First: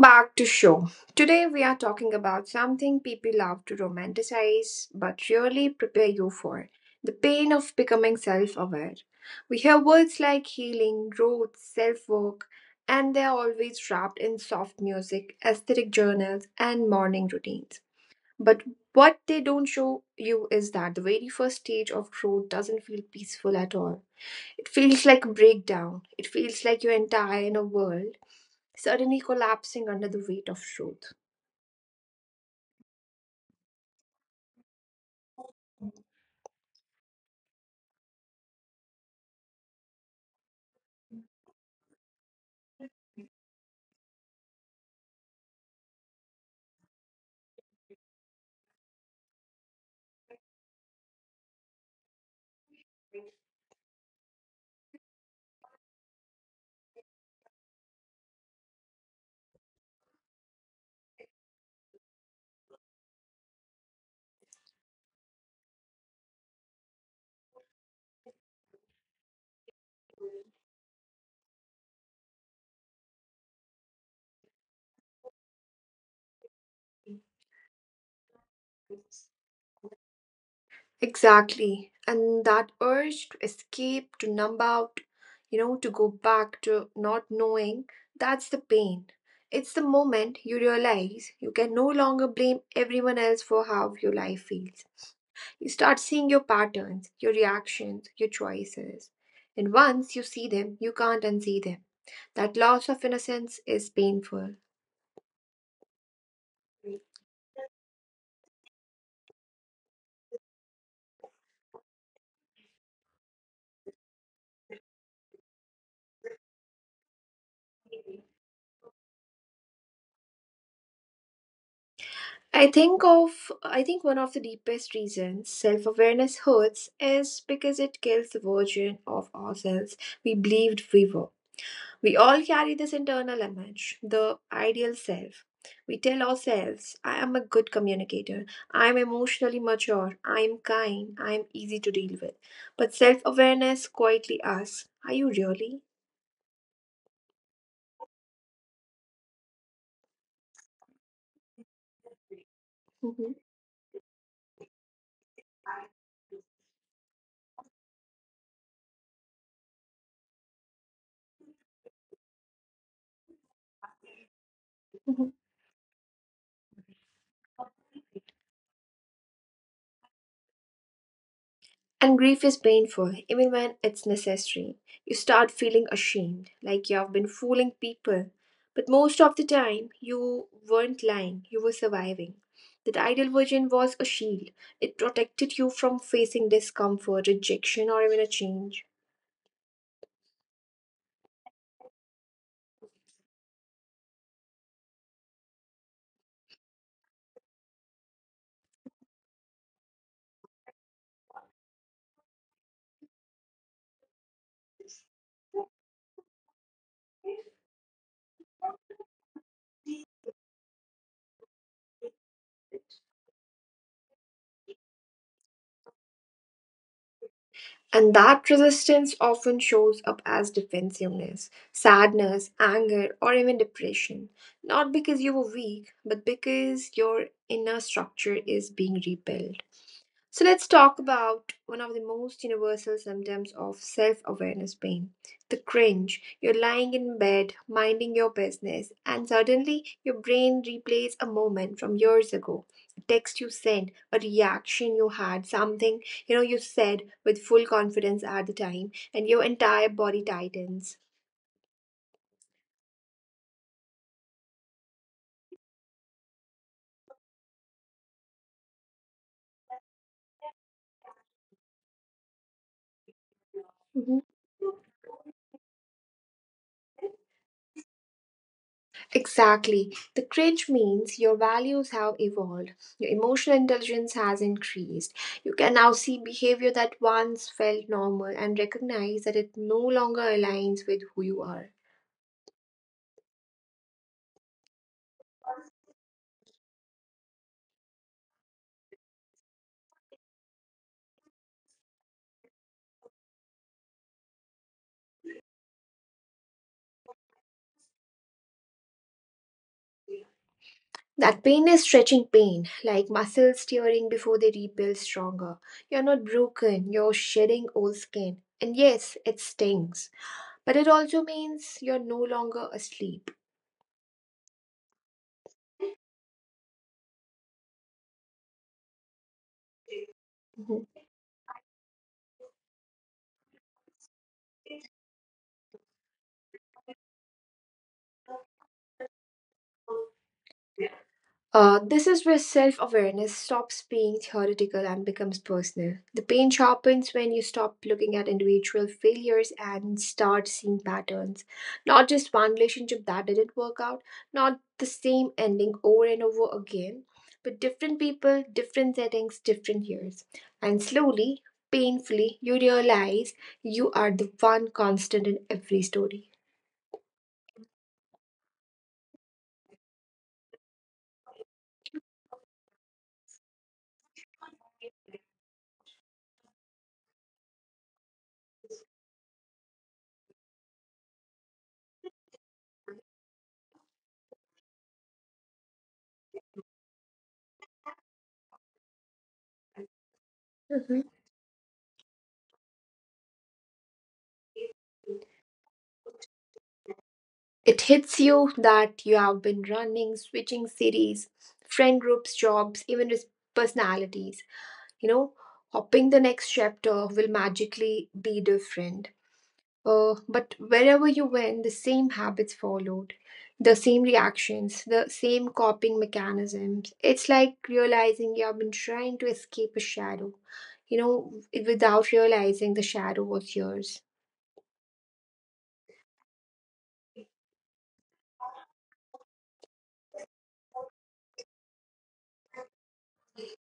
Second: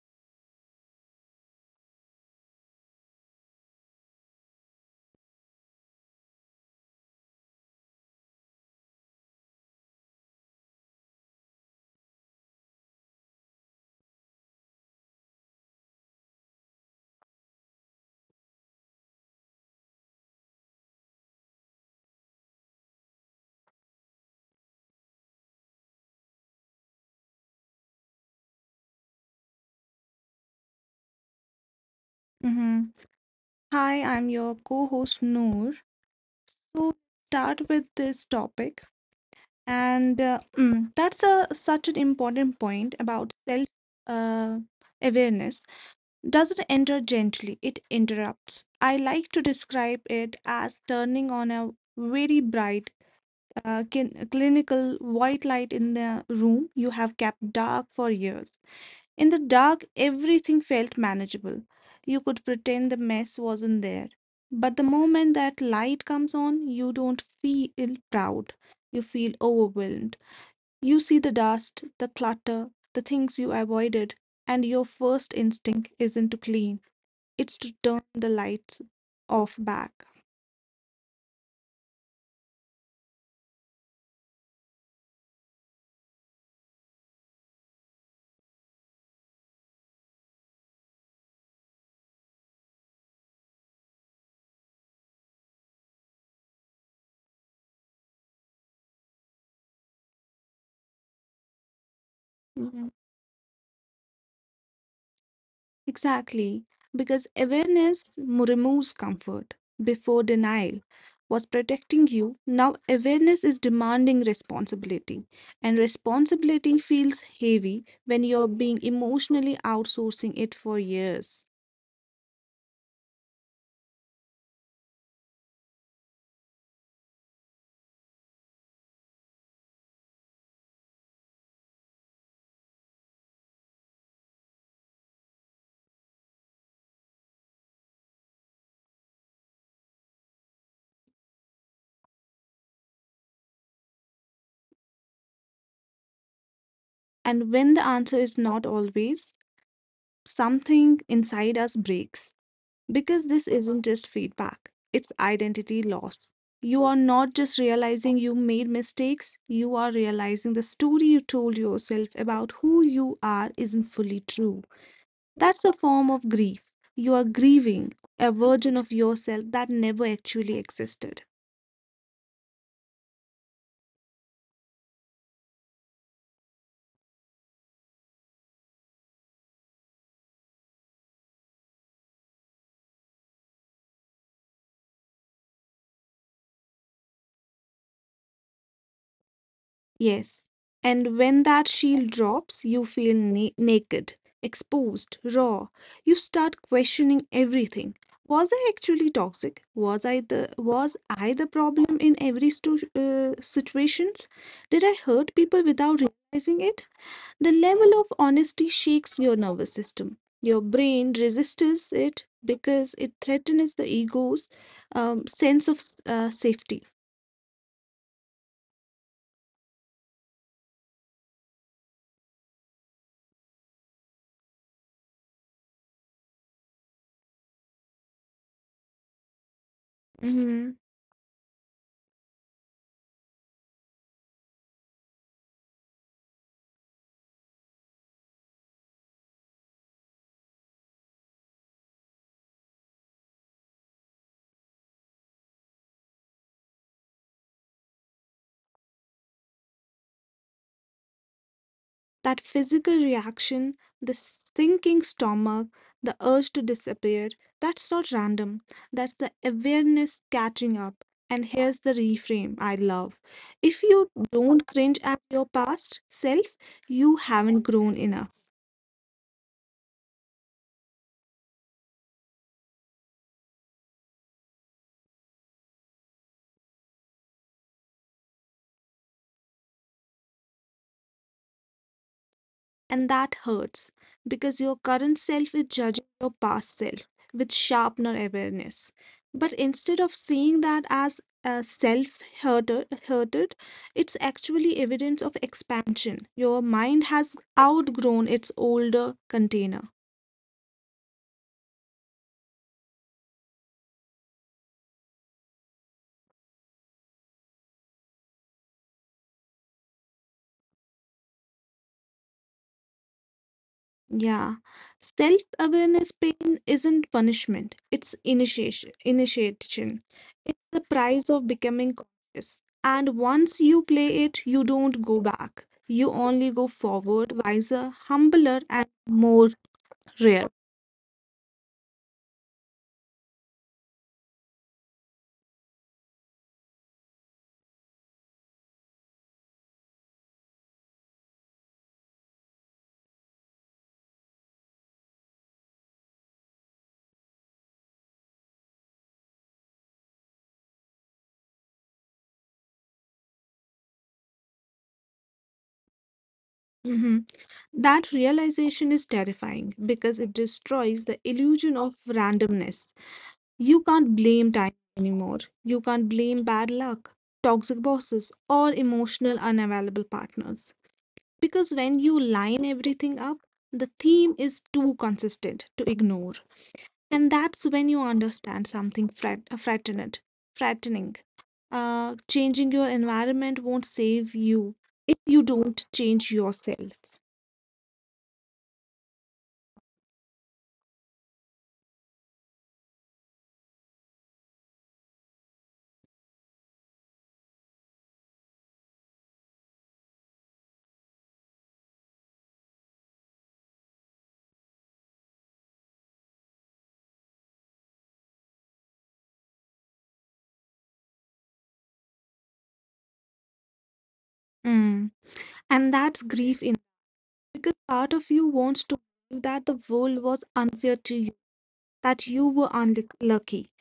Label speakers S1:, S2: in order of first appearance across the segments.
S1: back to show. Today we are talking about something people love to romanticize but really prepare you for. The pain of becoming self-aware. We hear words like healing, growth, self-work, and they are always wrapped in soft music, aesthetic journals and morning routines. But what they don't show you is that the very first stage of growth doesn't feel peaceful at all. It feels like a breakdown. It feels like you're entire in a world suddenly collapsing under the weight of truth.
S2: Mm-hmm. Hi, I'm your co host Noor. So, start with this topic, and such an important point about self uh, awareness. Doesn't enter gently, it interrupts. I like to describe it as turning on a very bright clinical white light in the room you have kept dark for years. In the dark, everything felt manageable. You could pretend the mess wasn't there. But the moment that light comes on, you don't feel proud. You feel overwhelmed. You see the dust, the clutter, the things you avoided, and your first instinct isn't to clean, it's to turn the lights off back.
S1: Exactly. And that urge to escape, to numb out, you know, to go back to not knowing, that's the pain. It's the moment you realize you can no longer blame everyone else for how your life feels. You start seeing your patterns, your reactions, your choices. And once you see them, you can't unsee them. That loss of innocence is painful.
S2: Exactly, because removes comfort before denial was protecting you. Now, awareness is demanding responsibility, and responsibility feels heavy when you're being emotionally outsourcing it for years.
S1: I think one of the deepest reasons self-awareness hurts is because it kills the version of ourselves we believed we were. We all carry this internal image, the ideal self. We tell ourselves, I am a good communicator, I am emotionally mature, I am kind, I am easy to deal with. But self-awareness quietly asks, are you really?
S2: And when the answer is not always, something inside us breaks. Because
S1: Mhm.
S2: this isn't just feedback, it's identity loss. You are not just realizing you made mistakes, you are realizing the story you told yourself about who you are isn't fully true.
S1: Mhm.
S2: That's a form of grief. You are grieving a version of yourself that never actually existed.
S1: And grief is painful, even when it's necessary. You start feeling ashamed, like you have been fooling people. But most of the time, you weren't lying, you were surviving. That ideal version was a shield, it protected you from facing discomfort, rejection, or even a change.
S2: Yes. And when that shield drops, you feel naked, exposed, raw. You start questioning everything. Was I actually toxic? Was I the problem in every situations? Did I hurt people without realizing it? The level of honesty shakes your nervous system. Your brain resists it because it threatens the ego's sense of safety.
S1: And that resistance often shows up as defensiveness, sadness, anger, or even depression. Not because you were weak, but because your inner structure is being rebuilt. So, let's talk about one of the most universal symptoms of self awareness pain, the cringe. You're lying in bed, minding your business, and suddenly your brain replays a moment from years ago, a text you sent, a reaction you had, something you know you said with full confidence at the time, and your entire body tightens.
S2: That physical reaction, the sinking stomach, the urge to disappear, that's not random. That's the awareness catching up. And here's the reframe I love. If
S1: Mhm.
S2: you don't cringe at your past self, you haven't grown enough.
S1: Exactly. The cringe means your values have evolved, your emotional intelligence has increased. You can now see behavior that once felt normal and recognize that it no longer aligns with who you are.
S2: And that hurts because your current self is judging your past self with sharpener awareness. But instead of seeing that as a self hurted, it's actually evidence of expansion. Your mind has outgrown its older container.
S1: That pain is stretching pain, like muscles tearing before they rebuild stronger. You're not broken, you're shedding old skin. And yes, it stings, but it also means you're no longer asleep.
S2: Yeah. Self-awareness pain isn't punishment, it's initiation. It's the
S1: Mhm.
S2: price of becoming conscious. And once you play it, you don't go back. You only go forward, wiser, humbler, and more rare.
S1: This is where self awareness stops being theoretical and becomes personal. The pain sharpens when you stop looking at individual failures and start seeing patterns. Not just one relationship that didn't work out, not the same ending over and over again, but different people, different settings, different years. And slowly, painfully, you realize you are the one constant in every story.
S2: hmm That realization is terrifying because it destroys the illusion of randomness. You can't blame time anymore. You can't blame bad luck, toxic bosses, or emotional unavailable partners. Because when you line everything up, the theme is too consistent to ignore. And that's when you understand something
S1: Mhm.
S2: frattening. Changing your environment won't save you if you don't change yourself.
S1: It hits you that you have been running, switching cities, friend groups, jobs, even personalities. You know, hoping the next chapter will magically be different. But wherever you went, the same habits followed, the same reactions, the same coping mechanisms. It's like realizing you have been trying to escape a shadow, you know, without realizing the shadow was yours.
S2: Mm. And that's grief in because part of you wants to believe that the world was unfair to you, that you were unlucky,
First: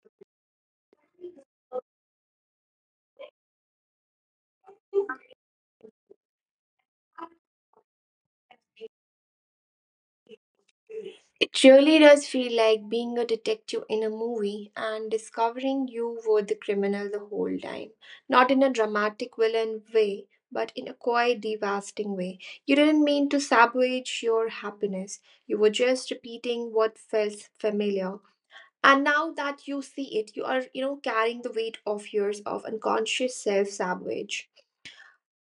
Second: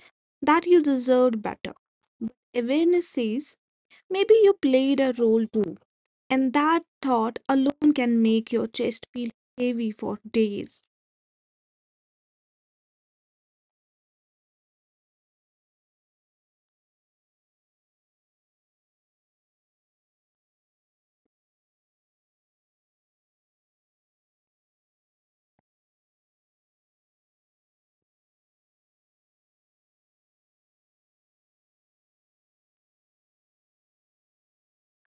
S2: that you deserved better. Awareness says maybe you played a role too. And that thought alone can make your chest feel heavy for days.
S1: It really does feel like being a detective in a movie and discovering you were the criminal the whole time. Not in a dramatic villain way, but in a quite devastating way. You didn't mean to sabotage your happiness, you were just repeating what felt familiar. And now that you see it, you are, you know, carrying the weight of years of unconscious self sabotage.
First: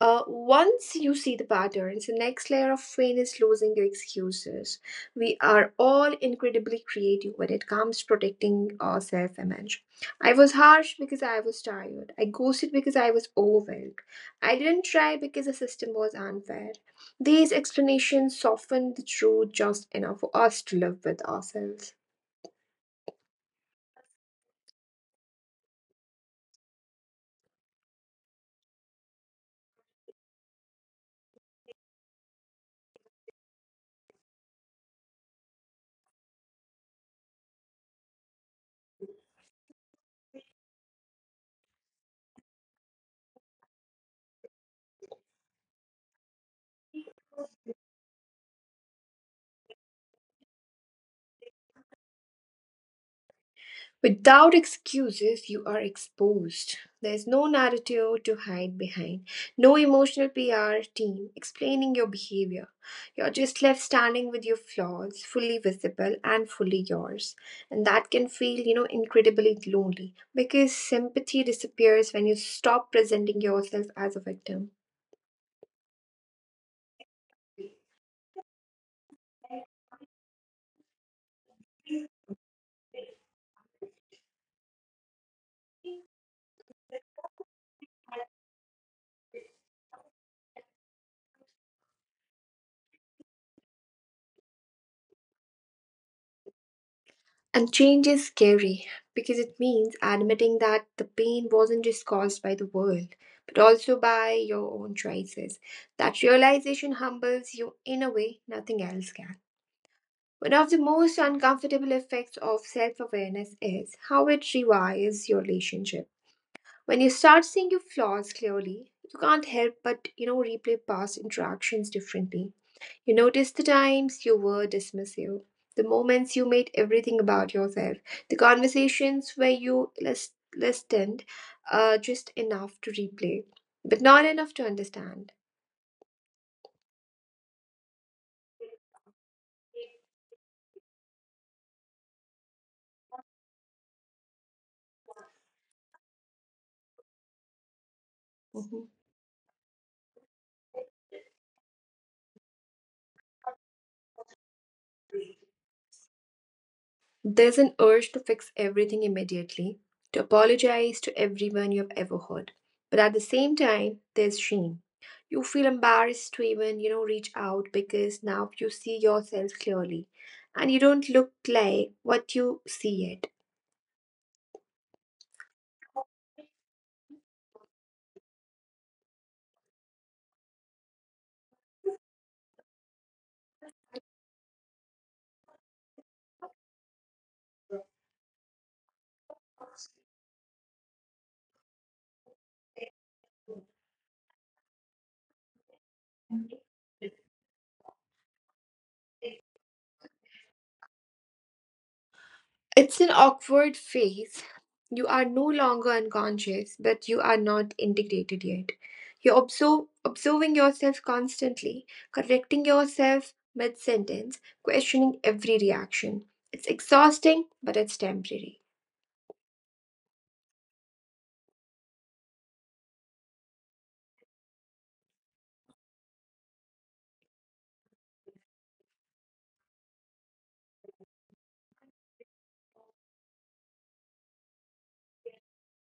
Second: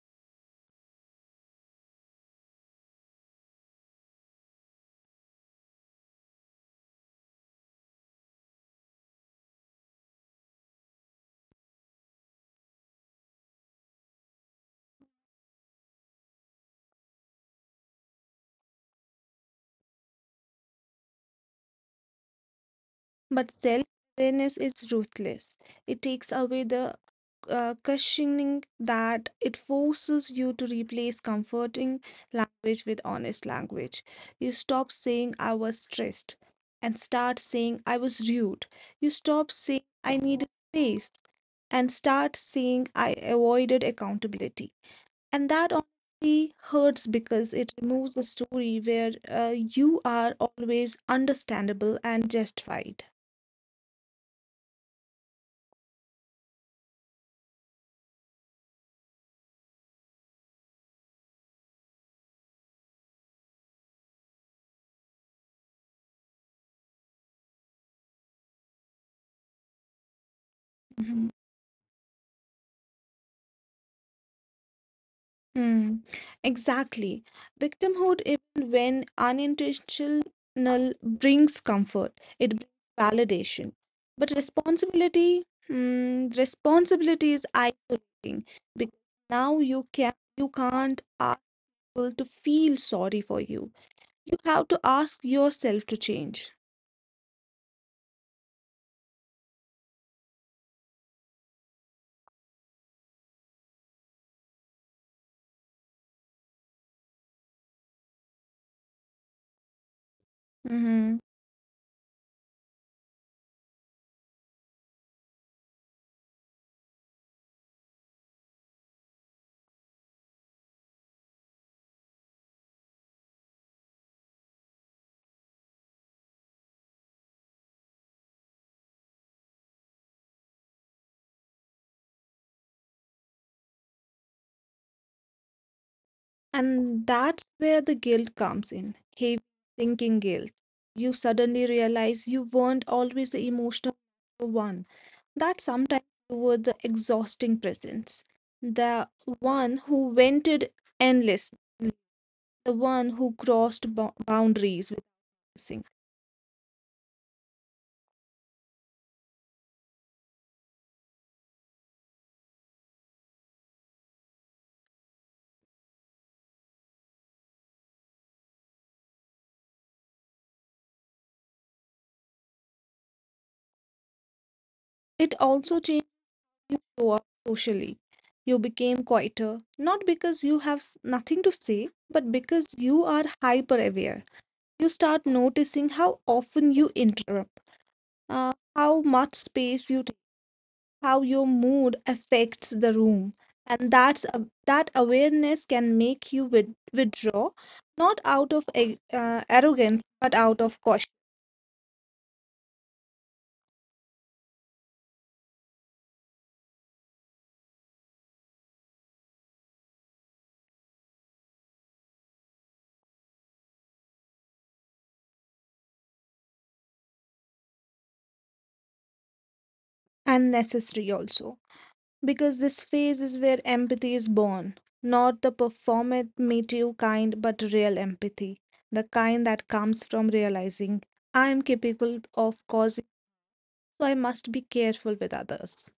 S1: Once you see the patterns, the next layer of pain is losing your excuses. We are all incredibly creative when it comes to protecting our self image. I was harsh because I was tired. I ghosted because I was overwhelmed. I didn't try because the system was unfair. These explanations soften the truth just enough for us to live with ourselves.
S2: But self awareness is ruthless. It takes away the cushioning that it forces you to replace comforting language with honest language. You stop saying I was stressed and start saying I was rude. You stop saying I needed space and start saying I avoided accountability. And that honestly hurts because it removes the story where you are always understandable and justified.
S1: Without excuses, you are exposed. There's no narrative to hide behind, no emotional PR team explaining your behavior. You're just left standing with your flaws, fully visible and fully yours. And that can feel, you know, incredibly lonely because
S2: Mhm.
S1: sympathy disappears when you stop presenting yourself as a victim.
S2: Hmm. Exactly. Victimhood, even when unintentional, brings comfort, it brings validation. But responsibility, hmm, responsibility is isolating because now you can't ask people to feel sorry for you. You have to ask yourself to change.
S1: And change is scary because it means admitting that the pain wasn't just caused by the world, but also by your own choices. That realization humbles you in a way nothing else can. One of the
S2: Mm-hmm.
S1: most uncomfortable effects of self awareness is how it rewires your relationship. When you start seeing your flaws clearly, you can't help but, you know, replay past interactions differently. You noticed the times you were dismissive, the moments you made everything about yourself, the conversations where you listened just enough to replay, but not enough to understand.
S2: And that's where the guilt comes in heavy thinking guilt. You suddenly realize you weren't always the emotional one, that sometimes you were the exhausting presence,
S1: Mhm.
S2: the one who vented endlessly, the one who crossed boundaries with missing.
S1: There's an urge to fix everything immediately, to apologize to everyone you've ever hurt. But at the same time, there's shame. You feel embarrassed to even, you know, reach out because now you see yourself clearly and you don't look like what you see
S2: It also changed you show up socially. You became quieter, not because you have nothing to say, but because you are hyper aware. You start noticing how often you interrupt, how much space you take, how your mood affects the room. And that awareness can make you withdraw, not out of
S1: yet.
S2: arrogance, but out of caution
S1: It's an awkward phase. You are no longer unconscious, but you are not integrated yet. You're observing yourself constantly, correcting yourself mid sentence, questioning every reaction. It's exhausting, but it's temporary.
S2: and necessary also. Because this phase is where empathy is born, not the performative kind, but real empathy, the kind that comes from realizing I am capable of causing, so I must be careful with others.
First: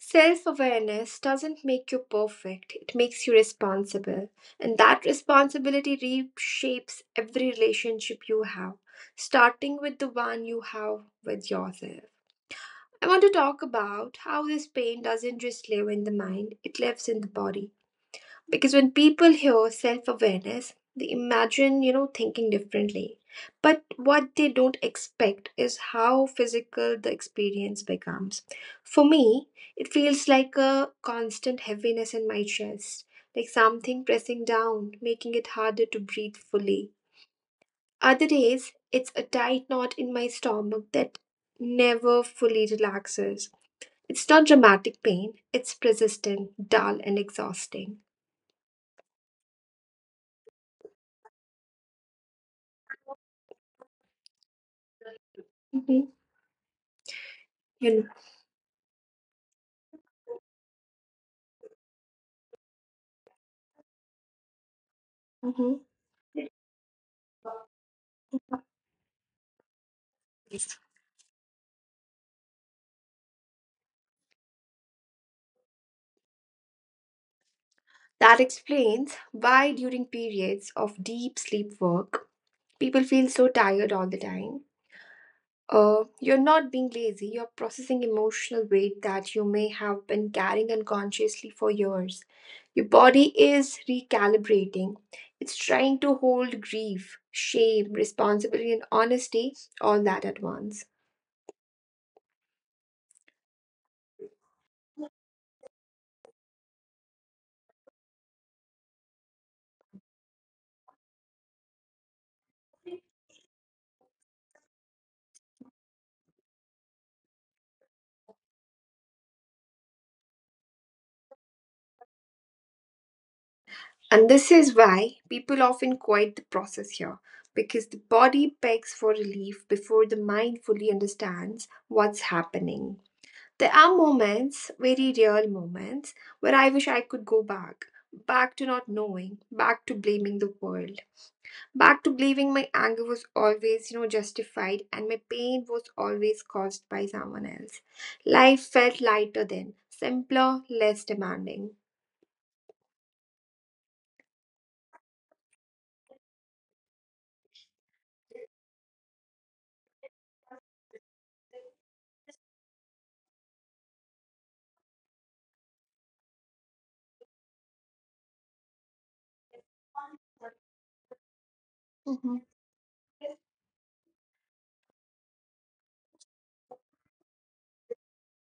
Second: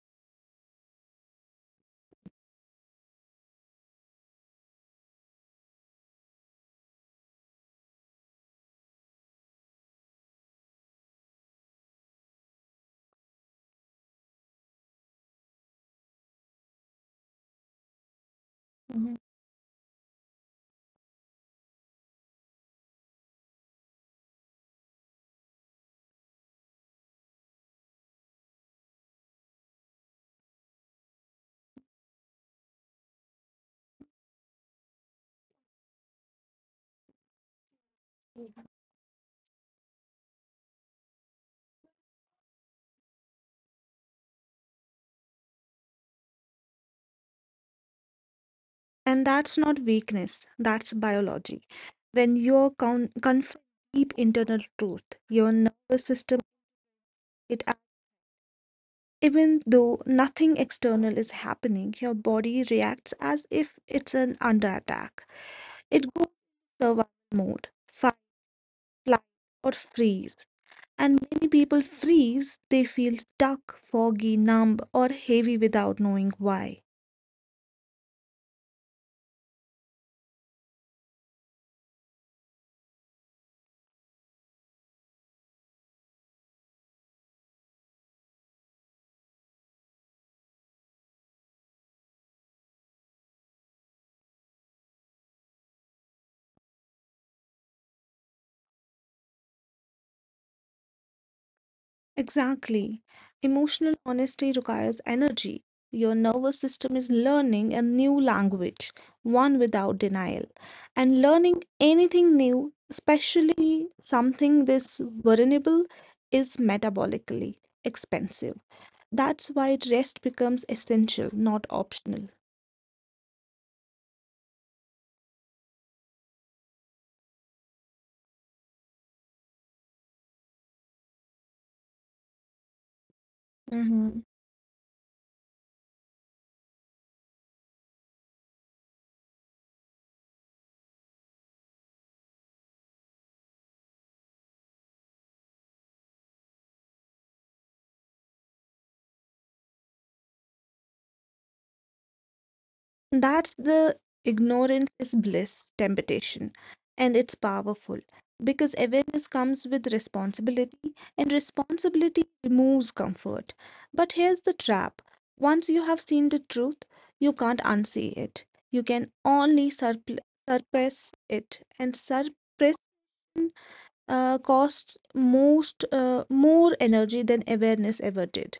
S1: Self awareness doesn't make you perfect, it makes you responsible. And that responsibility reshapes every relationship you have, starting with the one you have with yourself. I want to talk about how this pain doesn't just live in the mind, it lives in the body, because when
S2: Mhm.
S1: people hear self-awareness they imagine, you know, thinking differently, but what they don't expect is how physical the experience becomes. For me, it feels like a constant heaviness in my chest, like something pressing down, making it harder to breathe fully. Other days it's a tight knot in my stomach that never fully relaxes. It's not dramatic pain, it's persistent, dull and exhausting.
S2: And that's not weakness, that's biology. When you're confront deep internal truth, your nervous
S1: Mm-hmm.
S2: system it act-
S1: You know.
S2: even though nothing external is happening, your body reacts as if it's an under attack.
S1: Mhm.
S2: It goes survival mode, fight, flight, or freeze. And many people freeze, they feel stuck, foggy, numb, or heavy without knowing why.
S1: That explains why during periods of deep sleep work, people feel so tired all the time. You're not being lazy, you're processing emotional weight that you may have been carrying unconsciously for years. Your body is recalibrating, it's trying to hold grief, shame, responsibility, and honesty all that at once.
S2: Exactly. Emotional honesty requires energy. Your nervous system is learning a new language, one without denial. And learning anything new, especially something this vulnerable, is metabolically expensive. That's why rest becomes essential, not optional.
S1: And this is why people often quit the process here, because the body begs for relief before the mind fully understands what's happening. There are moments, very real moments, where I wish I could go back. Back to not knowing, back to blaming the world, back to believing my anger was always, you know, justified and my pain was always caused by someone else. Life felt lighter then, simpler, less demanding.
S2: That's the ignorance is bliss temptation, and it's powerful because awareness comes with responsibility, and responsibility removes comfort. But here's the trap once you have seen the truth, you can't unsee it. You can only suppress it, and
S1: Mhm.
S2: suppress costs most more energy than awareness ever did.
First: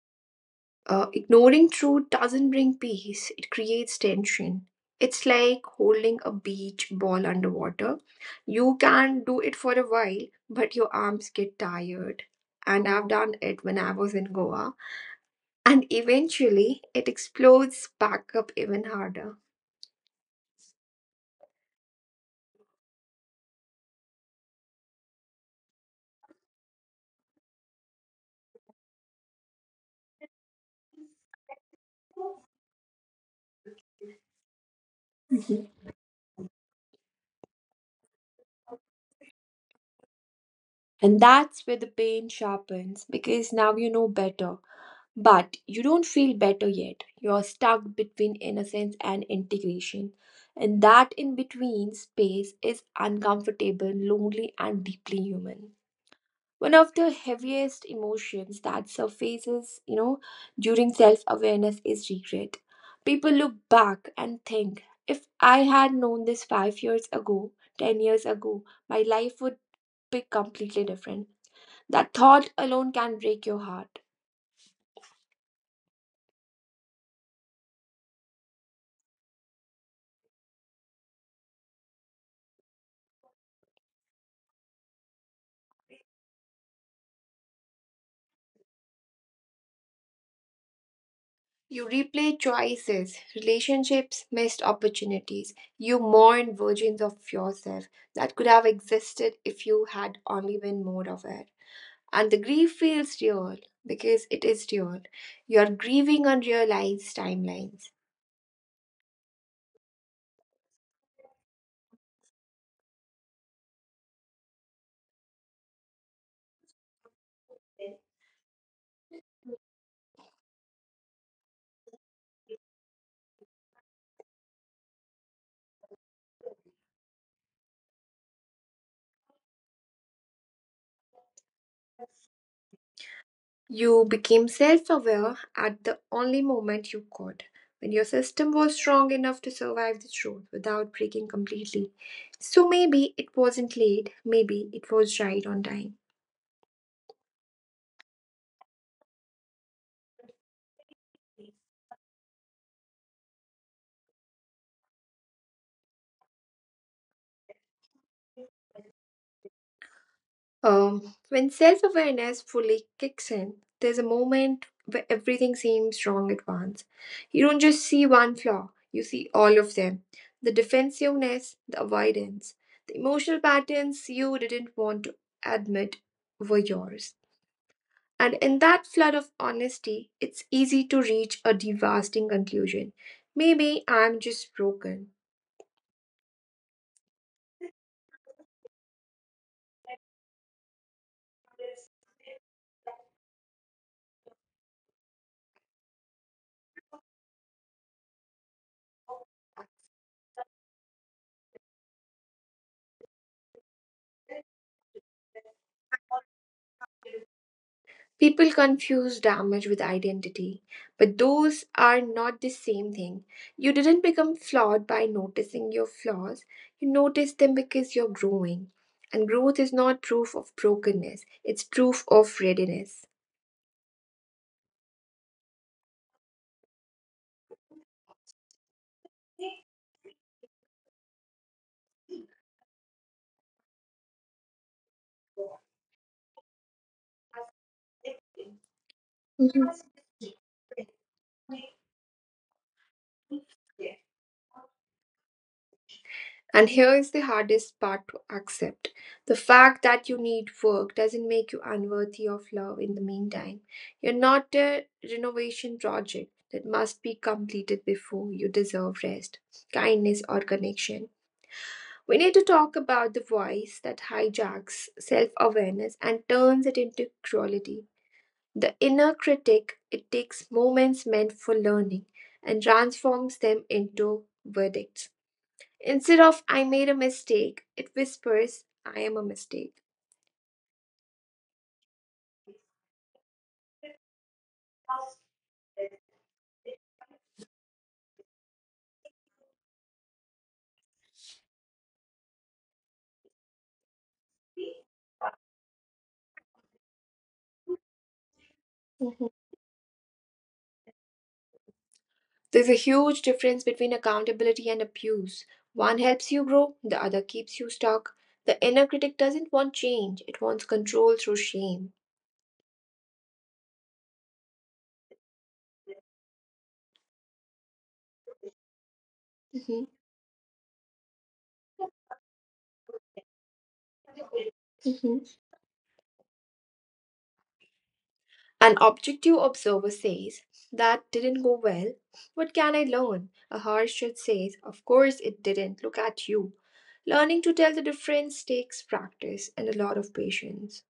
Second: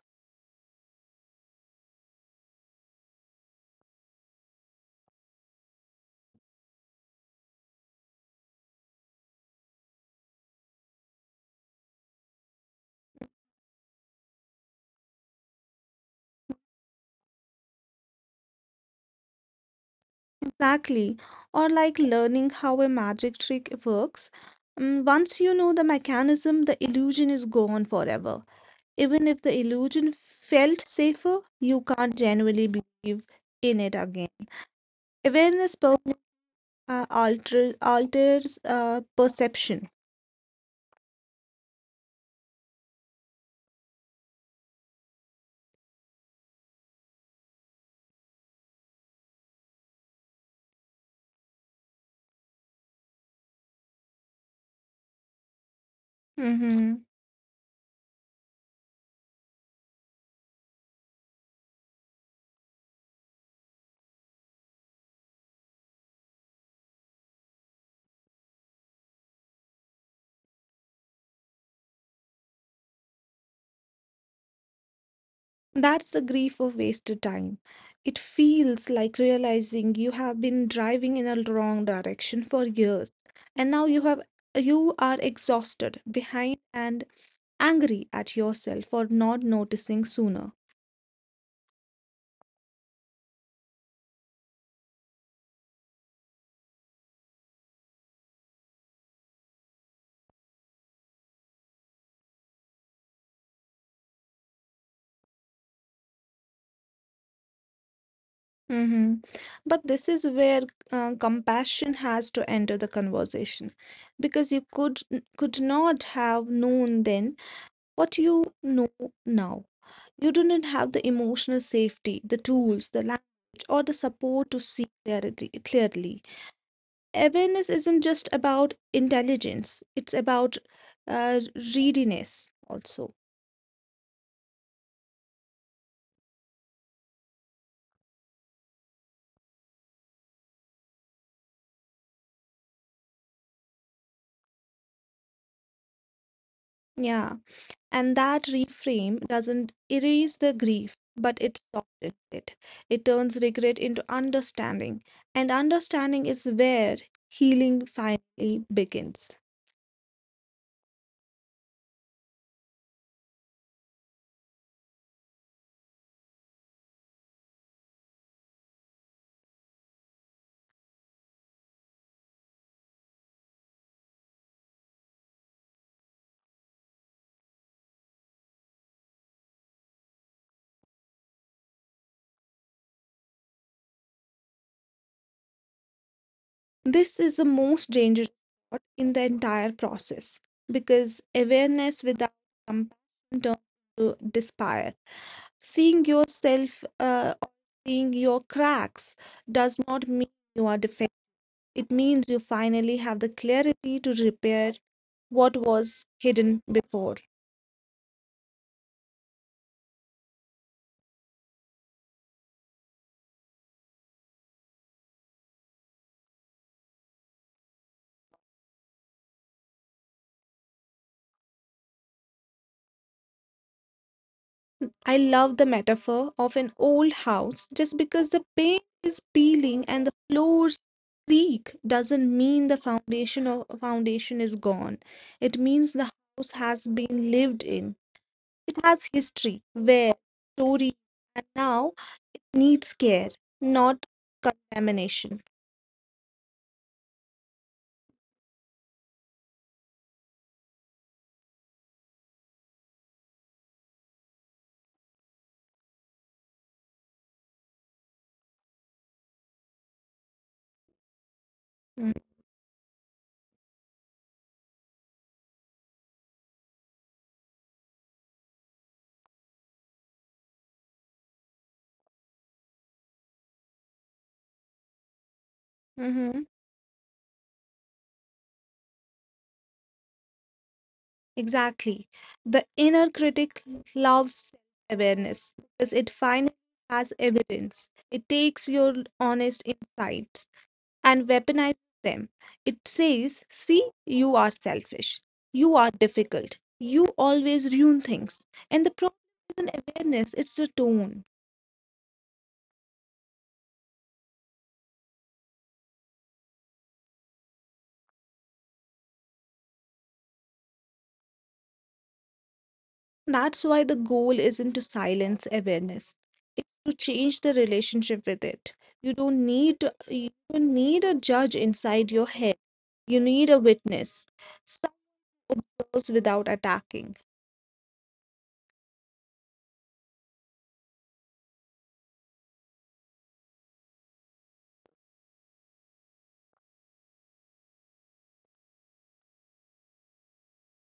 S1: Ignoring truth doesn't bring peace, it creates tension. It's like holding a beach ball underwater. You can do it for a while, but your arms get tired. And I've done it when I was in Goa. And eventually, it explodes back up even harder.
S2: Exactly. Or like learning how a magic trick works. Mm, once you know the mechanism, the illusion is gone forever. Even if the illusion felt safer, you can't genuinely believe in it again.
S1: Mhm.
S2: Awareness per- alters alters perception.
S1: And that's where the pain sharpens because now you know better. But you don't feel better yet. You're stuck between innocence and integration. And that in between space is uncomfortable, lonely, and deeply human. One of
S2: Mm-hmm.
S1: the heaviest emotions that surfaces, you know, during self awareness is regret. People look back and think, if I had known this 5 years ago, 10 years ago, my life would be completely different. That thought alone can break your heart.
S2: That's the grief of wasted time. It feels like realizing you have been driving in a wrong direction for years, and now you are exhausted, behind, and angry at yourself for not noticing sooner.
S1: You replay choices, relationships, missed opportunities. You mourn versions of yourself that could have existed if you had only been more aware. And the grief feels real because it is real. You are grieving unrealized timelines.
S2: Mm-hmm. But this is where compassion has to enter the conversation, because you could not have known then what you know now. You didn't have the emotional safety, the tools, the language, or the support to see clarity clearly. Awareness isn't just about intelligence; it's about uh, readiness also.
S1: You became self aware at the only moment you could, when your system was strong enough to survive the truth without breaking completely. So maybe it wasn't late, maybe it was right on time.
S2: Yeah. And that reframe doesn't erase the grief, but it softens it. It turns regret into understanding, and understanding is where healing finally begins.
S1: When self awareness fully kicks in, there's a moment where everything seems wrong at once. You don't just see one flaw, you see all of them, the defensiveness, the avoidance, the emotional patterns you didn't want to admit were yours. And in that flood of honesty, it's easy to reach a devastating conclusion. Maybe I'm just broken.
S2: This is the most dangerous part in the entire process because awareness without compassion turns to despair. Seeing yourself uh, or Seeing your cracks does not mean you are defective. It means you finally have the clarity to repair what was hidden before.
S1: People confuse damage with identity, but those are not the same thing. You didn't become flawed by noticing your flaws, you notice them because you're growing. And growth is not proof of brokenness, it's proof of readiness.
S2: I love the metaphor of an old house. Just because the paint is peeling and the floors creak doesn't mean the foundation is gone. It means the house has been lived in. It has history,
S1: Mhm.
S2: wear, story, and now needs care, not contamination.
S1: And here is the hardest part to accept. The fact that you need work doesn't make you unworthy of love in the meantime. You're not a renovation project that must be completed before you deserve rest, kindness, or connection. We need to talk about the voice that hijacks self awareness and turns it into cruelty. The inner critic, it takes moments meant for learning and transforms them into verdicts. Instead
S2: Mm-hmm.
S1: of I made a mistake, it whispers I am a mistake.
S2: Exactly. The inner critic loves awareness because it finally has evidence. It takes your honest insights and weaponize them. It says, See, you are selfish. You are difficult. You always ruin things. And the problem
S1: Mhm.
S2: isn't awareness, it's the tone.
S1: There's a huge difference between accountability and abuse. One helps you grow, the other keeps you stuck. The inner critic doesn't want change, it wants control through shame.
S2: That's why the goal isn't to silence awareness, it's to change the relationship with it.
S1: Mhm,
S2: You don't need a judge inside your head. You need a witness. Some
S1: mhm.
S2: observes without attacking.
S1: An objective observer says, "That didn't go well. What can I learn?" A harsh judge says, "Of course it didn't. Look at you." Learning to tell the difference takes practice and a lot of patience.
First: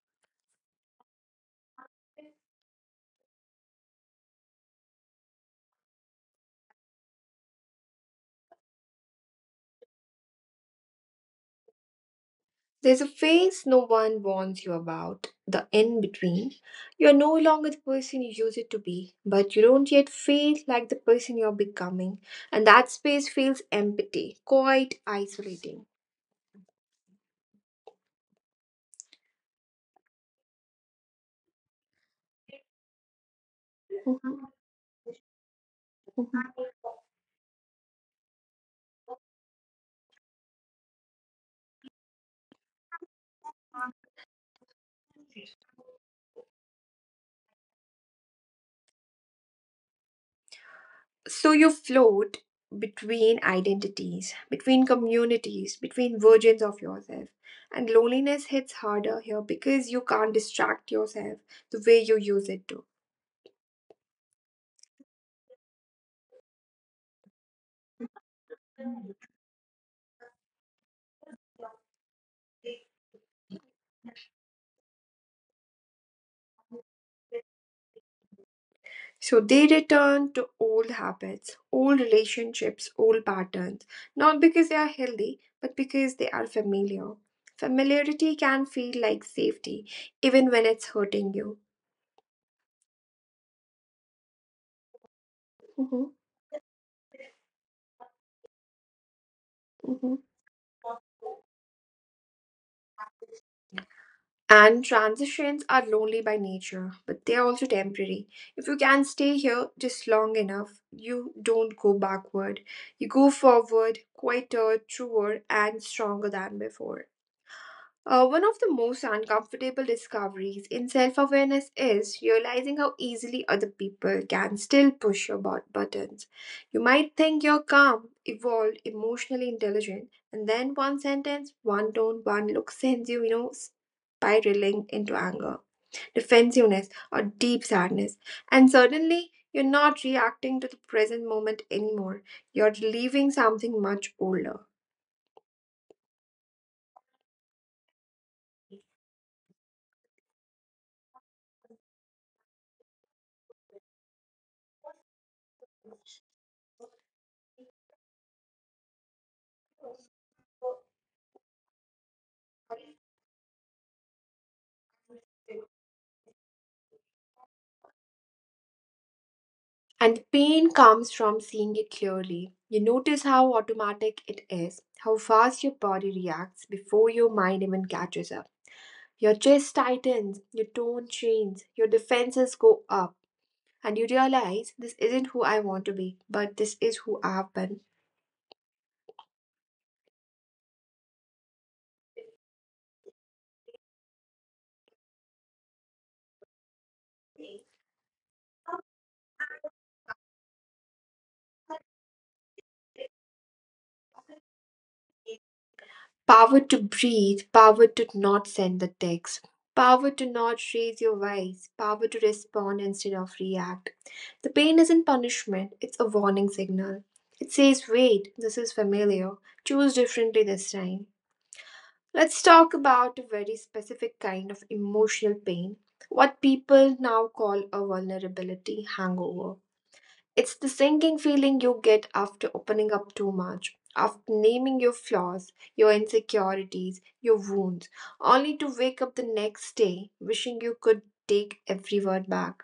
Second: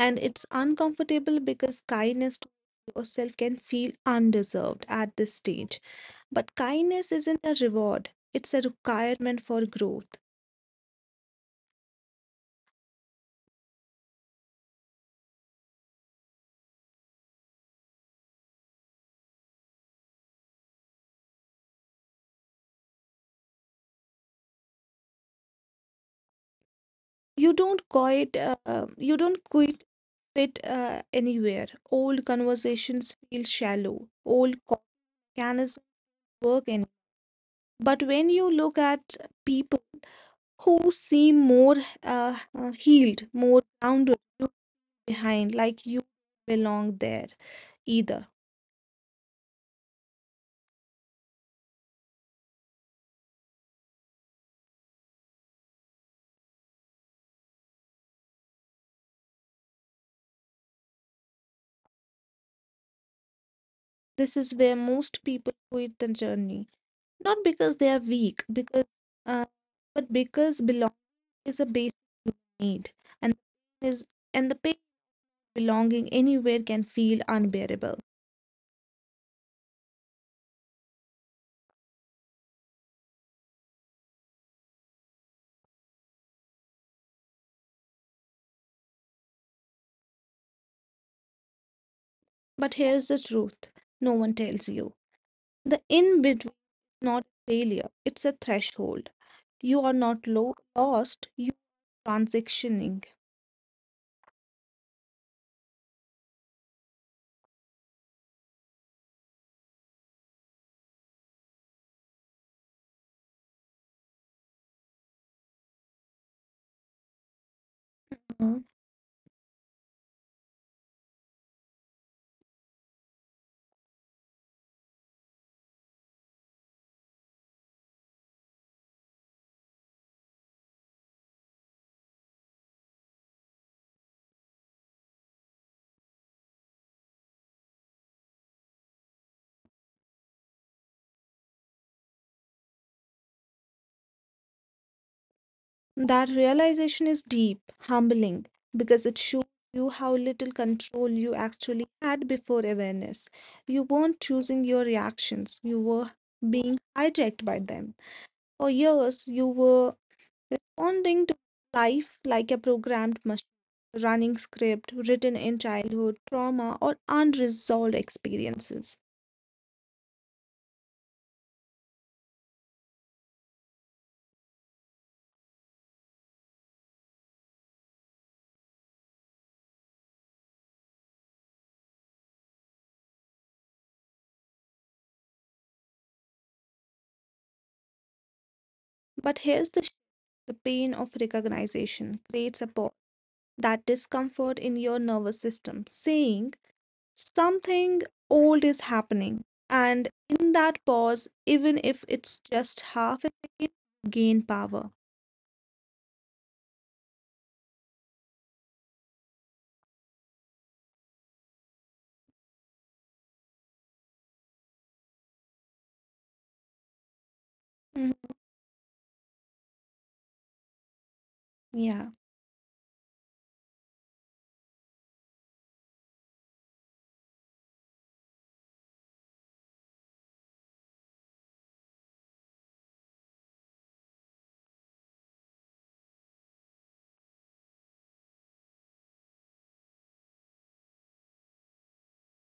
S2: And it's uncomfortable because kindness to yourself can feel undeserved at this stage. But kindness isn't a reward, it's a requirement for growth.
S1: There's a phase no one warns you about, the in between. You're no longer the person you used to be, but you don't yet feel like the person you're becoming. And that space feels empty, quite isolating.
S2: You don't quit fit anywhere. Old conversations feel shallow,
S1: Mhm,
S2: old mechanisms work
S1: mhm.
S2: anywhere. But when you look at people who seem more healed, more grounded, you behind, like you belong there either.
S1: So you float between identities, between communities, between versions of yourself. And loneliness hits harder here because you can't distract yourself the way you use it
S2: This is where most people quit the journey, not because they are weak, because
S1: to.
S2: uh, but because belonging is a basic need, and is and the pain of belonging anywhere can feel unbearable.
S1: So they return to old habits, old relationships, old patterns, not because they are healthy, but because they are familiar. Familiarity can feel like safety, even when it's hurting you.
S2: But here's the truth: no one tells you the
S1: Mhm,
S2: in between is not failure; it's a threshold. You are
S1: mhm.
S2: not lost; you are transitioning.
S1: And transitions are lonely by nature, but they are also temporary. If you can stay here just long enough, you don't go backward. You go forward, quieter, truer, and stronger than before. One of the most uncomfortable discoveries in self awareness is realizing how easily other people can still push your buttons. You might think you're calm, evolved, emotionally intelligent, and then one sentence, one tone, one look sends you, spiraling into anger, defensiveness, or deep sadness. And suddenly, you're not reacting to the present moment anymore. You're relieving something much older.
S2: That realization is deep, humbling, because it shows you how little control you actually had before awareness. You weren't choosing your reactions, you were being hijacked by them. For years, you were responding to life like a programmed machine, running script written in childhood trauma or unresolved experiences.
S1: And pain comes from seeing it clearly. You notice how automatic it is, how fast your body reacts before your mind even catches up. Your chest tightens, your tone changes, your defenses go up, and you realize this isn't who I want to be, but this is who I have been.
S2: But the pain of recognition creates a pause, that discomfort in your nervous system, saying, Something old is happening, and in that pause, even if it's just half a second, gain power.
S1: Power to breathe, power to not send the text, power to not raise your voice, power to respond instead of react. The pain isn't punishment, it's a warning signal. It says, wait,
S2: Mhm.
S1: this is familiar. Choose differently this time.
S2: Yeah.
S1: Let's talk about a very specific kind of emotional pain, what people now call a vulnerability hangover. It's the sinking feeling you get after opening up too much, after naming your flaws, your insecurities, your wounds, only to wake up the next day wishing you could take every word back.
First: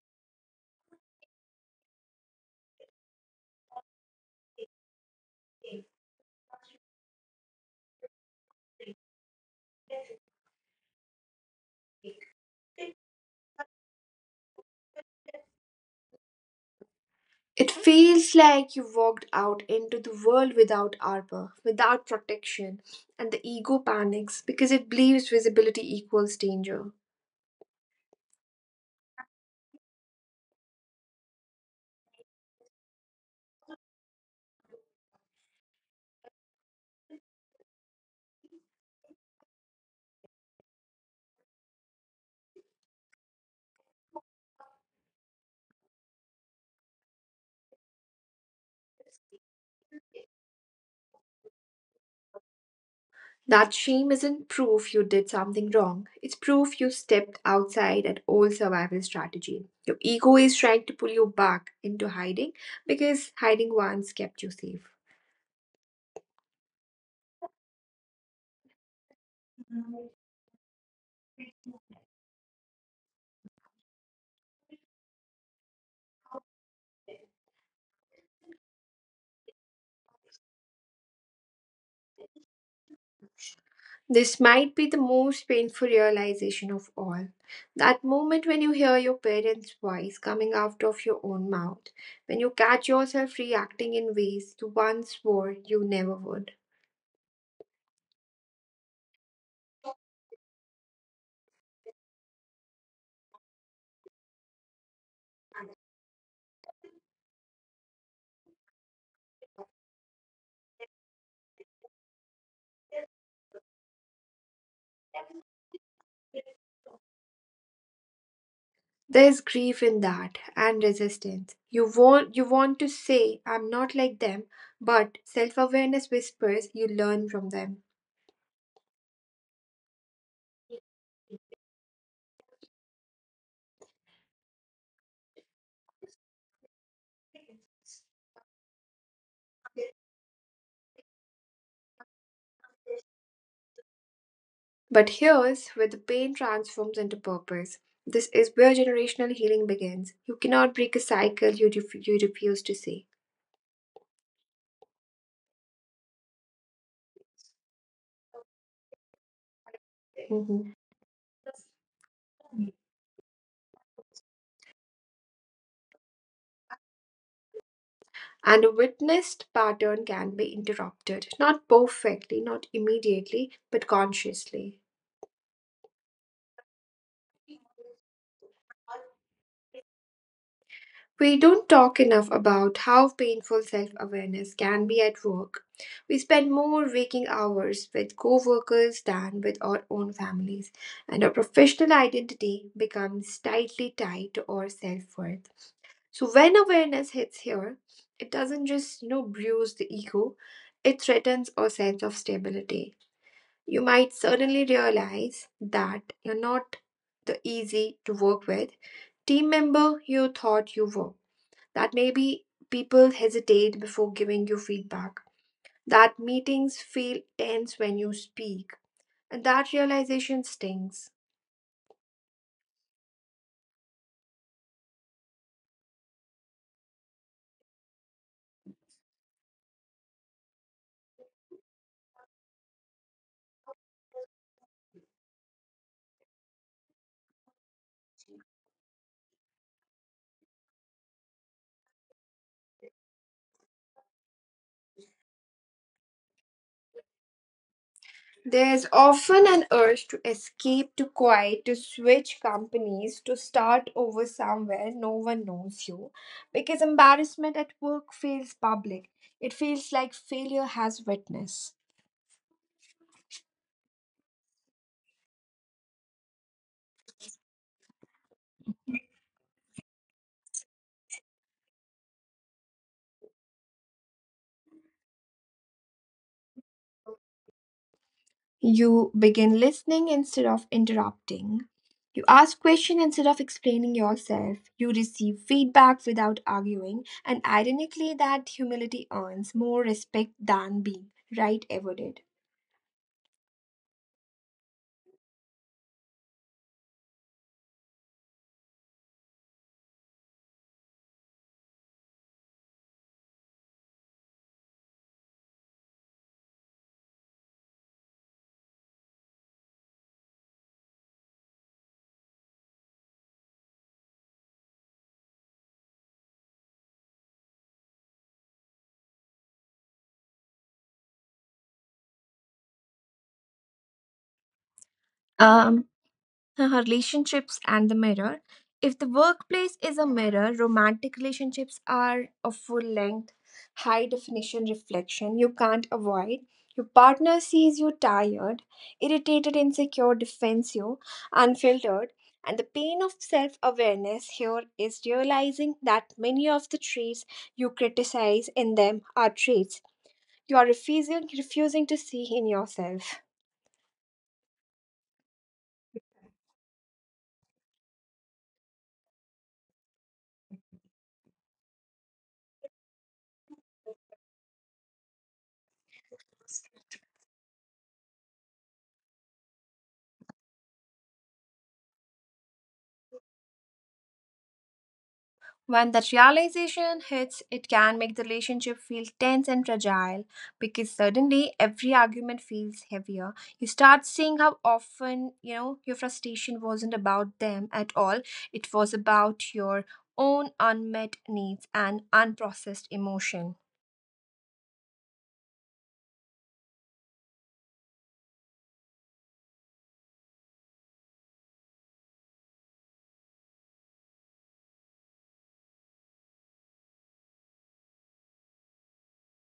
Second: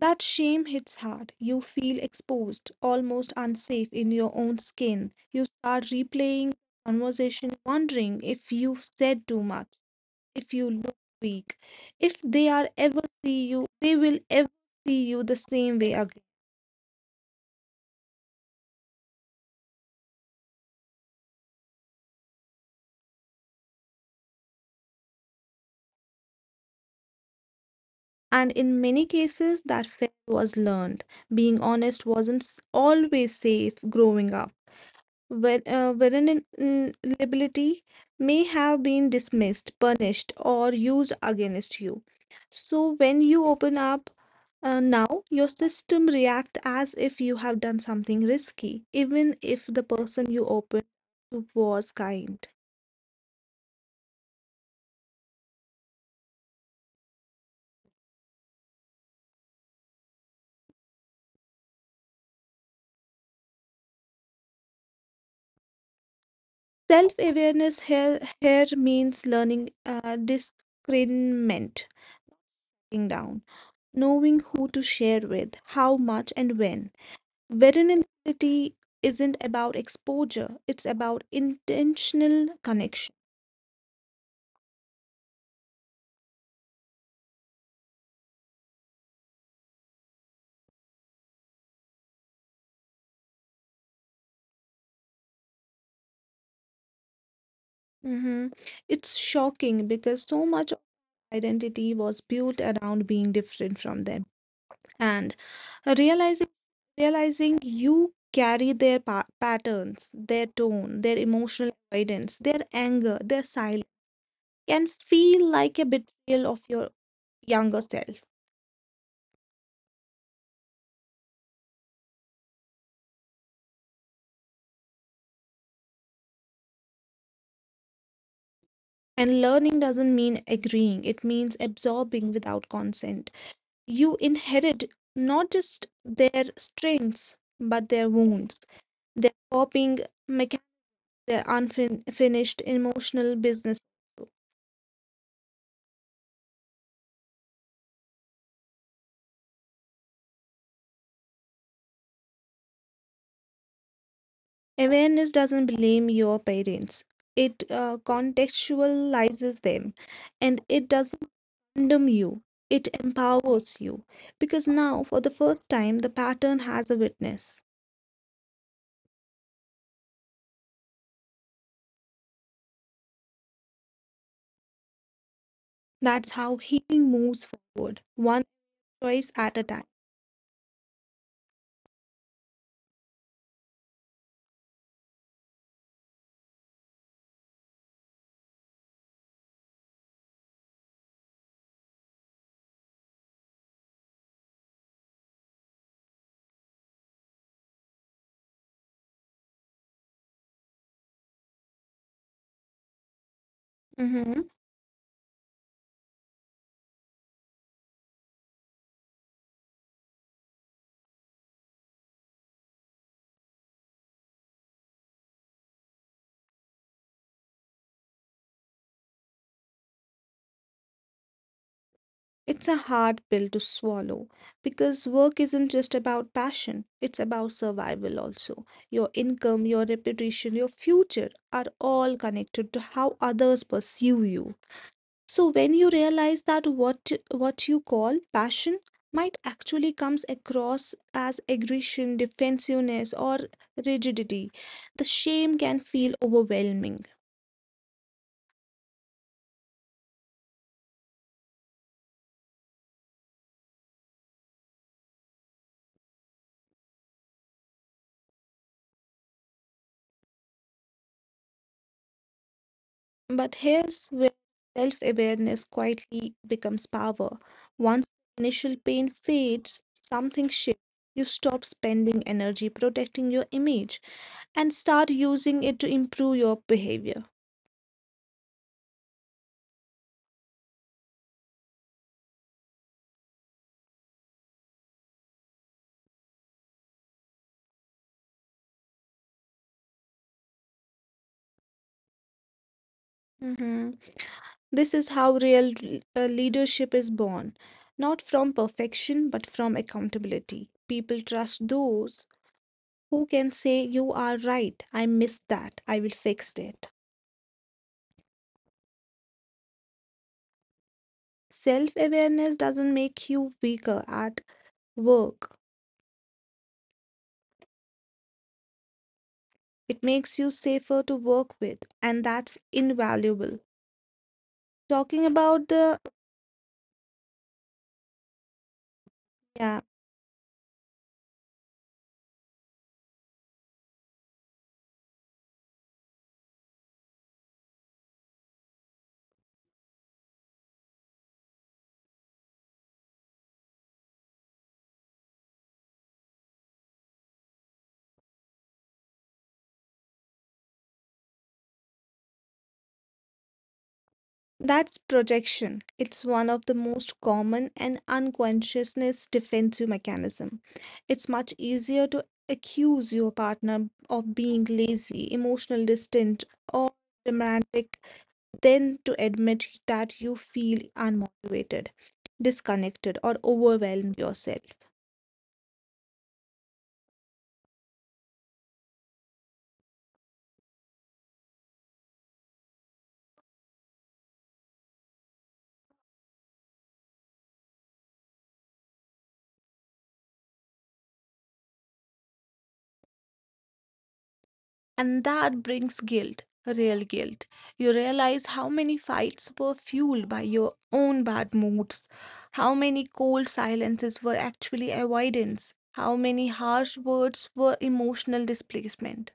S2: That shame hits hard. You feel exposed, almost unsafe in your own skin. You start replaying conversation, wondering if you've said too much, if you look weak, if they are ever see you, they will ever see you the same way again.
S1: It feels like you walked out into the world without armor, without protection, and the ego panics because it believes visibility equals danger.
S2: And in many cases, that fear was learned. Being honest wasn't always safe growing up. In liability may have been dismissed, punished, or used against you. So when you open up now, your system react as if you have done something risky, even if the person you opened was kind.
S1: That shame isn't proof you did something wrong. It's proof you stepped outside an old survival strategy. Your ego is trying to pull you back into hiding because hiding once kept you safe.
S2: Here means learning discernment sitting down, knowing who to share with, how much, and when. Versatility isn't about exposure, it's about intentional connection.
S1: This might be the most painful realization of all. That moment when you hear your parents' voice coming out of your own mouth, when you catch yourself reacting in ways you once swore you never would.
S2: Mhm. It's shocking because so much of identity was built around being different from them. And realizing realizing you carry their patterns, their tone, their emotional avoidance, their anger, their silence can feel like a betrayal of your younger self.
S1: There's grief in that and resistance. You want to say I'm not like them, but self-awareness whispers you learn from them.
S2: And learning doesn't mean agreeing, it means absorbing without consent. You inherit not just their strengths, but their wounds, their coping mechanisms, their unfinished emotional business.
S1: But here's where the pain transforms into purpose. This is where generational healing begins. You cannot break a cycle you refuse to see.
S2: Awareness doesn't blame your parents. It contextualizes them and it
S1: Mhm.
S2: doesn't condemn you. It empowers you because now, for the first time, the pattern has a witness.
S1: And a witnessed pattern can be interrupted, not perfectly, not immediately, but consciously.
S2: That's how healing moves forward, one choice at a time.
S1: We don't talk enough about how painful self awareness can be at work. We spend more waking hours with co workers than with our own families, and our professional identity becomes tightly tied to our self worth. So, when awareness hits here, it doesn't just bruise the ego, it threatens our sense of stability. You might
S2: Mhm.
S1: suddenly realize that you're not the easy to work with team member you thought you were that maybe people hesitate before giving you feedback, that meetings feel tense when you speak, and that realization stings.
S2: It's a hard pill to swallow because work isn't just about passion, it's about survival also. Your income, your reputation, your future are all connected to how others perceive you. So when you realize that what you call passion might actually comes across as aggression, defensiveness, or rigidity, the shame can feel overwhelming.
S1: There's often an urge to escape, to quiet, to switch companies, to start over somewhere no one knows you. Because embarrassment at work feels public, it feels like failure has witness.
S2: But here's where self-awareness quietly becomes power. Once the initial pain fades, something shifts. You stop spending energy protecting your image and start using it to improve your behavior.
S1: You begin listening instead of interrupting. You ask questions instead of explaining yourself. You receive feedback without arguing. And ironically, that humility earns more respect than being right ever did.
S2: Mm-hmm. This is how real leadership is born, not from perfection, but from accountability. People trust those who can say, "You are right, I missed that, I will fix it." Self awareness doesn't make you weaker at work, it makes you safer to work with, and that's invaluable. Talking about the
S1: Um, Her relationships and the mirror. If the
S2: yeah.
S1: workplace is a mirror, romantic relationships are a full length, high definition reflection you can't avoid. Your partner sees you tired, irritated, insecure, defensive, unfiltered. And the pain of self awareness here is realizing that many of the traits you criticize in them are traits you are refusing to see in yourself.
S2: That's projection. It's one of the most common and unconsciousness defensive mechanism. It's much easier to accuse your partner of being lazy, emotional distant, or dramatic than to admit that you feel unmotivated, disconnected, or overwhelmed yourself.
S1: When that realization hits, it can make the relationship feel tense and fragile because suddenly every argument feels heavier. You start seeing how often, your frustration wasn't about them at all, it was about your own unmet needs and unprocessed emotion.
S2: And that brings guilt, real guilt. You realize how many fights were fueled by your own bad moods, how many cold silences were actually avoidance, how many harsh words were emotional displacement.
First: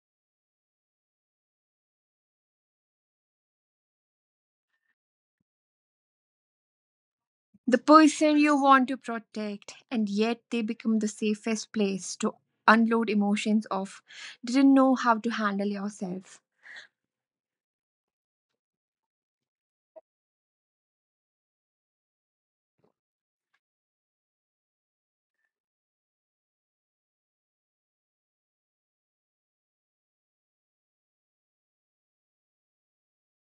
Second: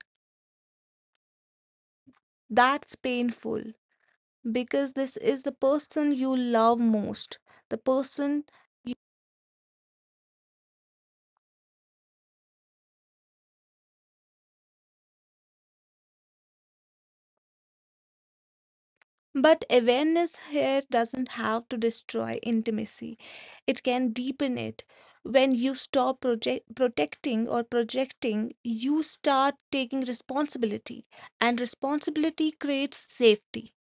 S2: That's painful because this is the person you love most, the
S1: The
S2: person.
S1: person you want to protect, and yet they become the safest place to unload emotions of didn't know how to handle yourself.
S2: But awareness here doesn't have to destroy intimacy, it can deepen it. When you stop protecting or projecting, you start taking responsibility, and responsibility creates safety.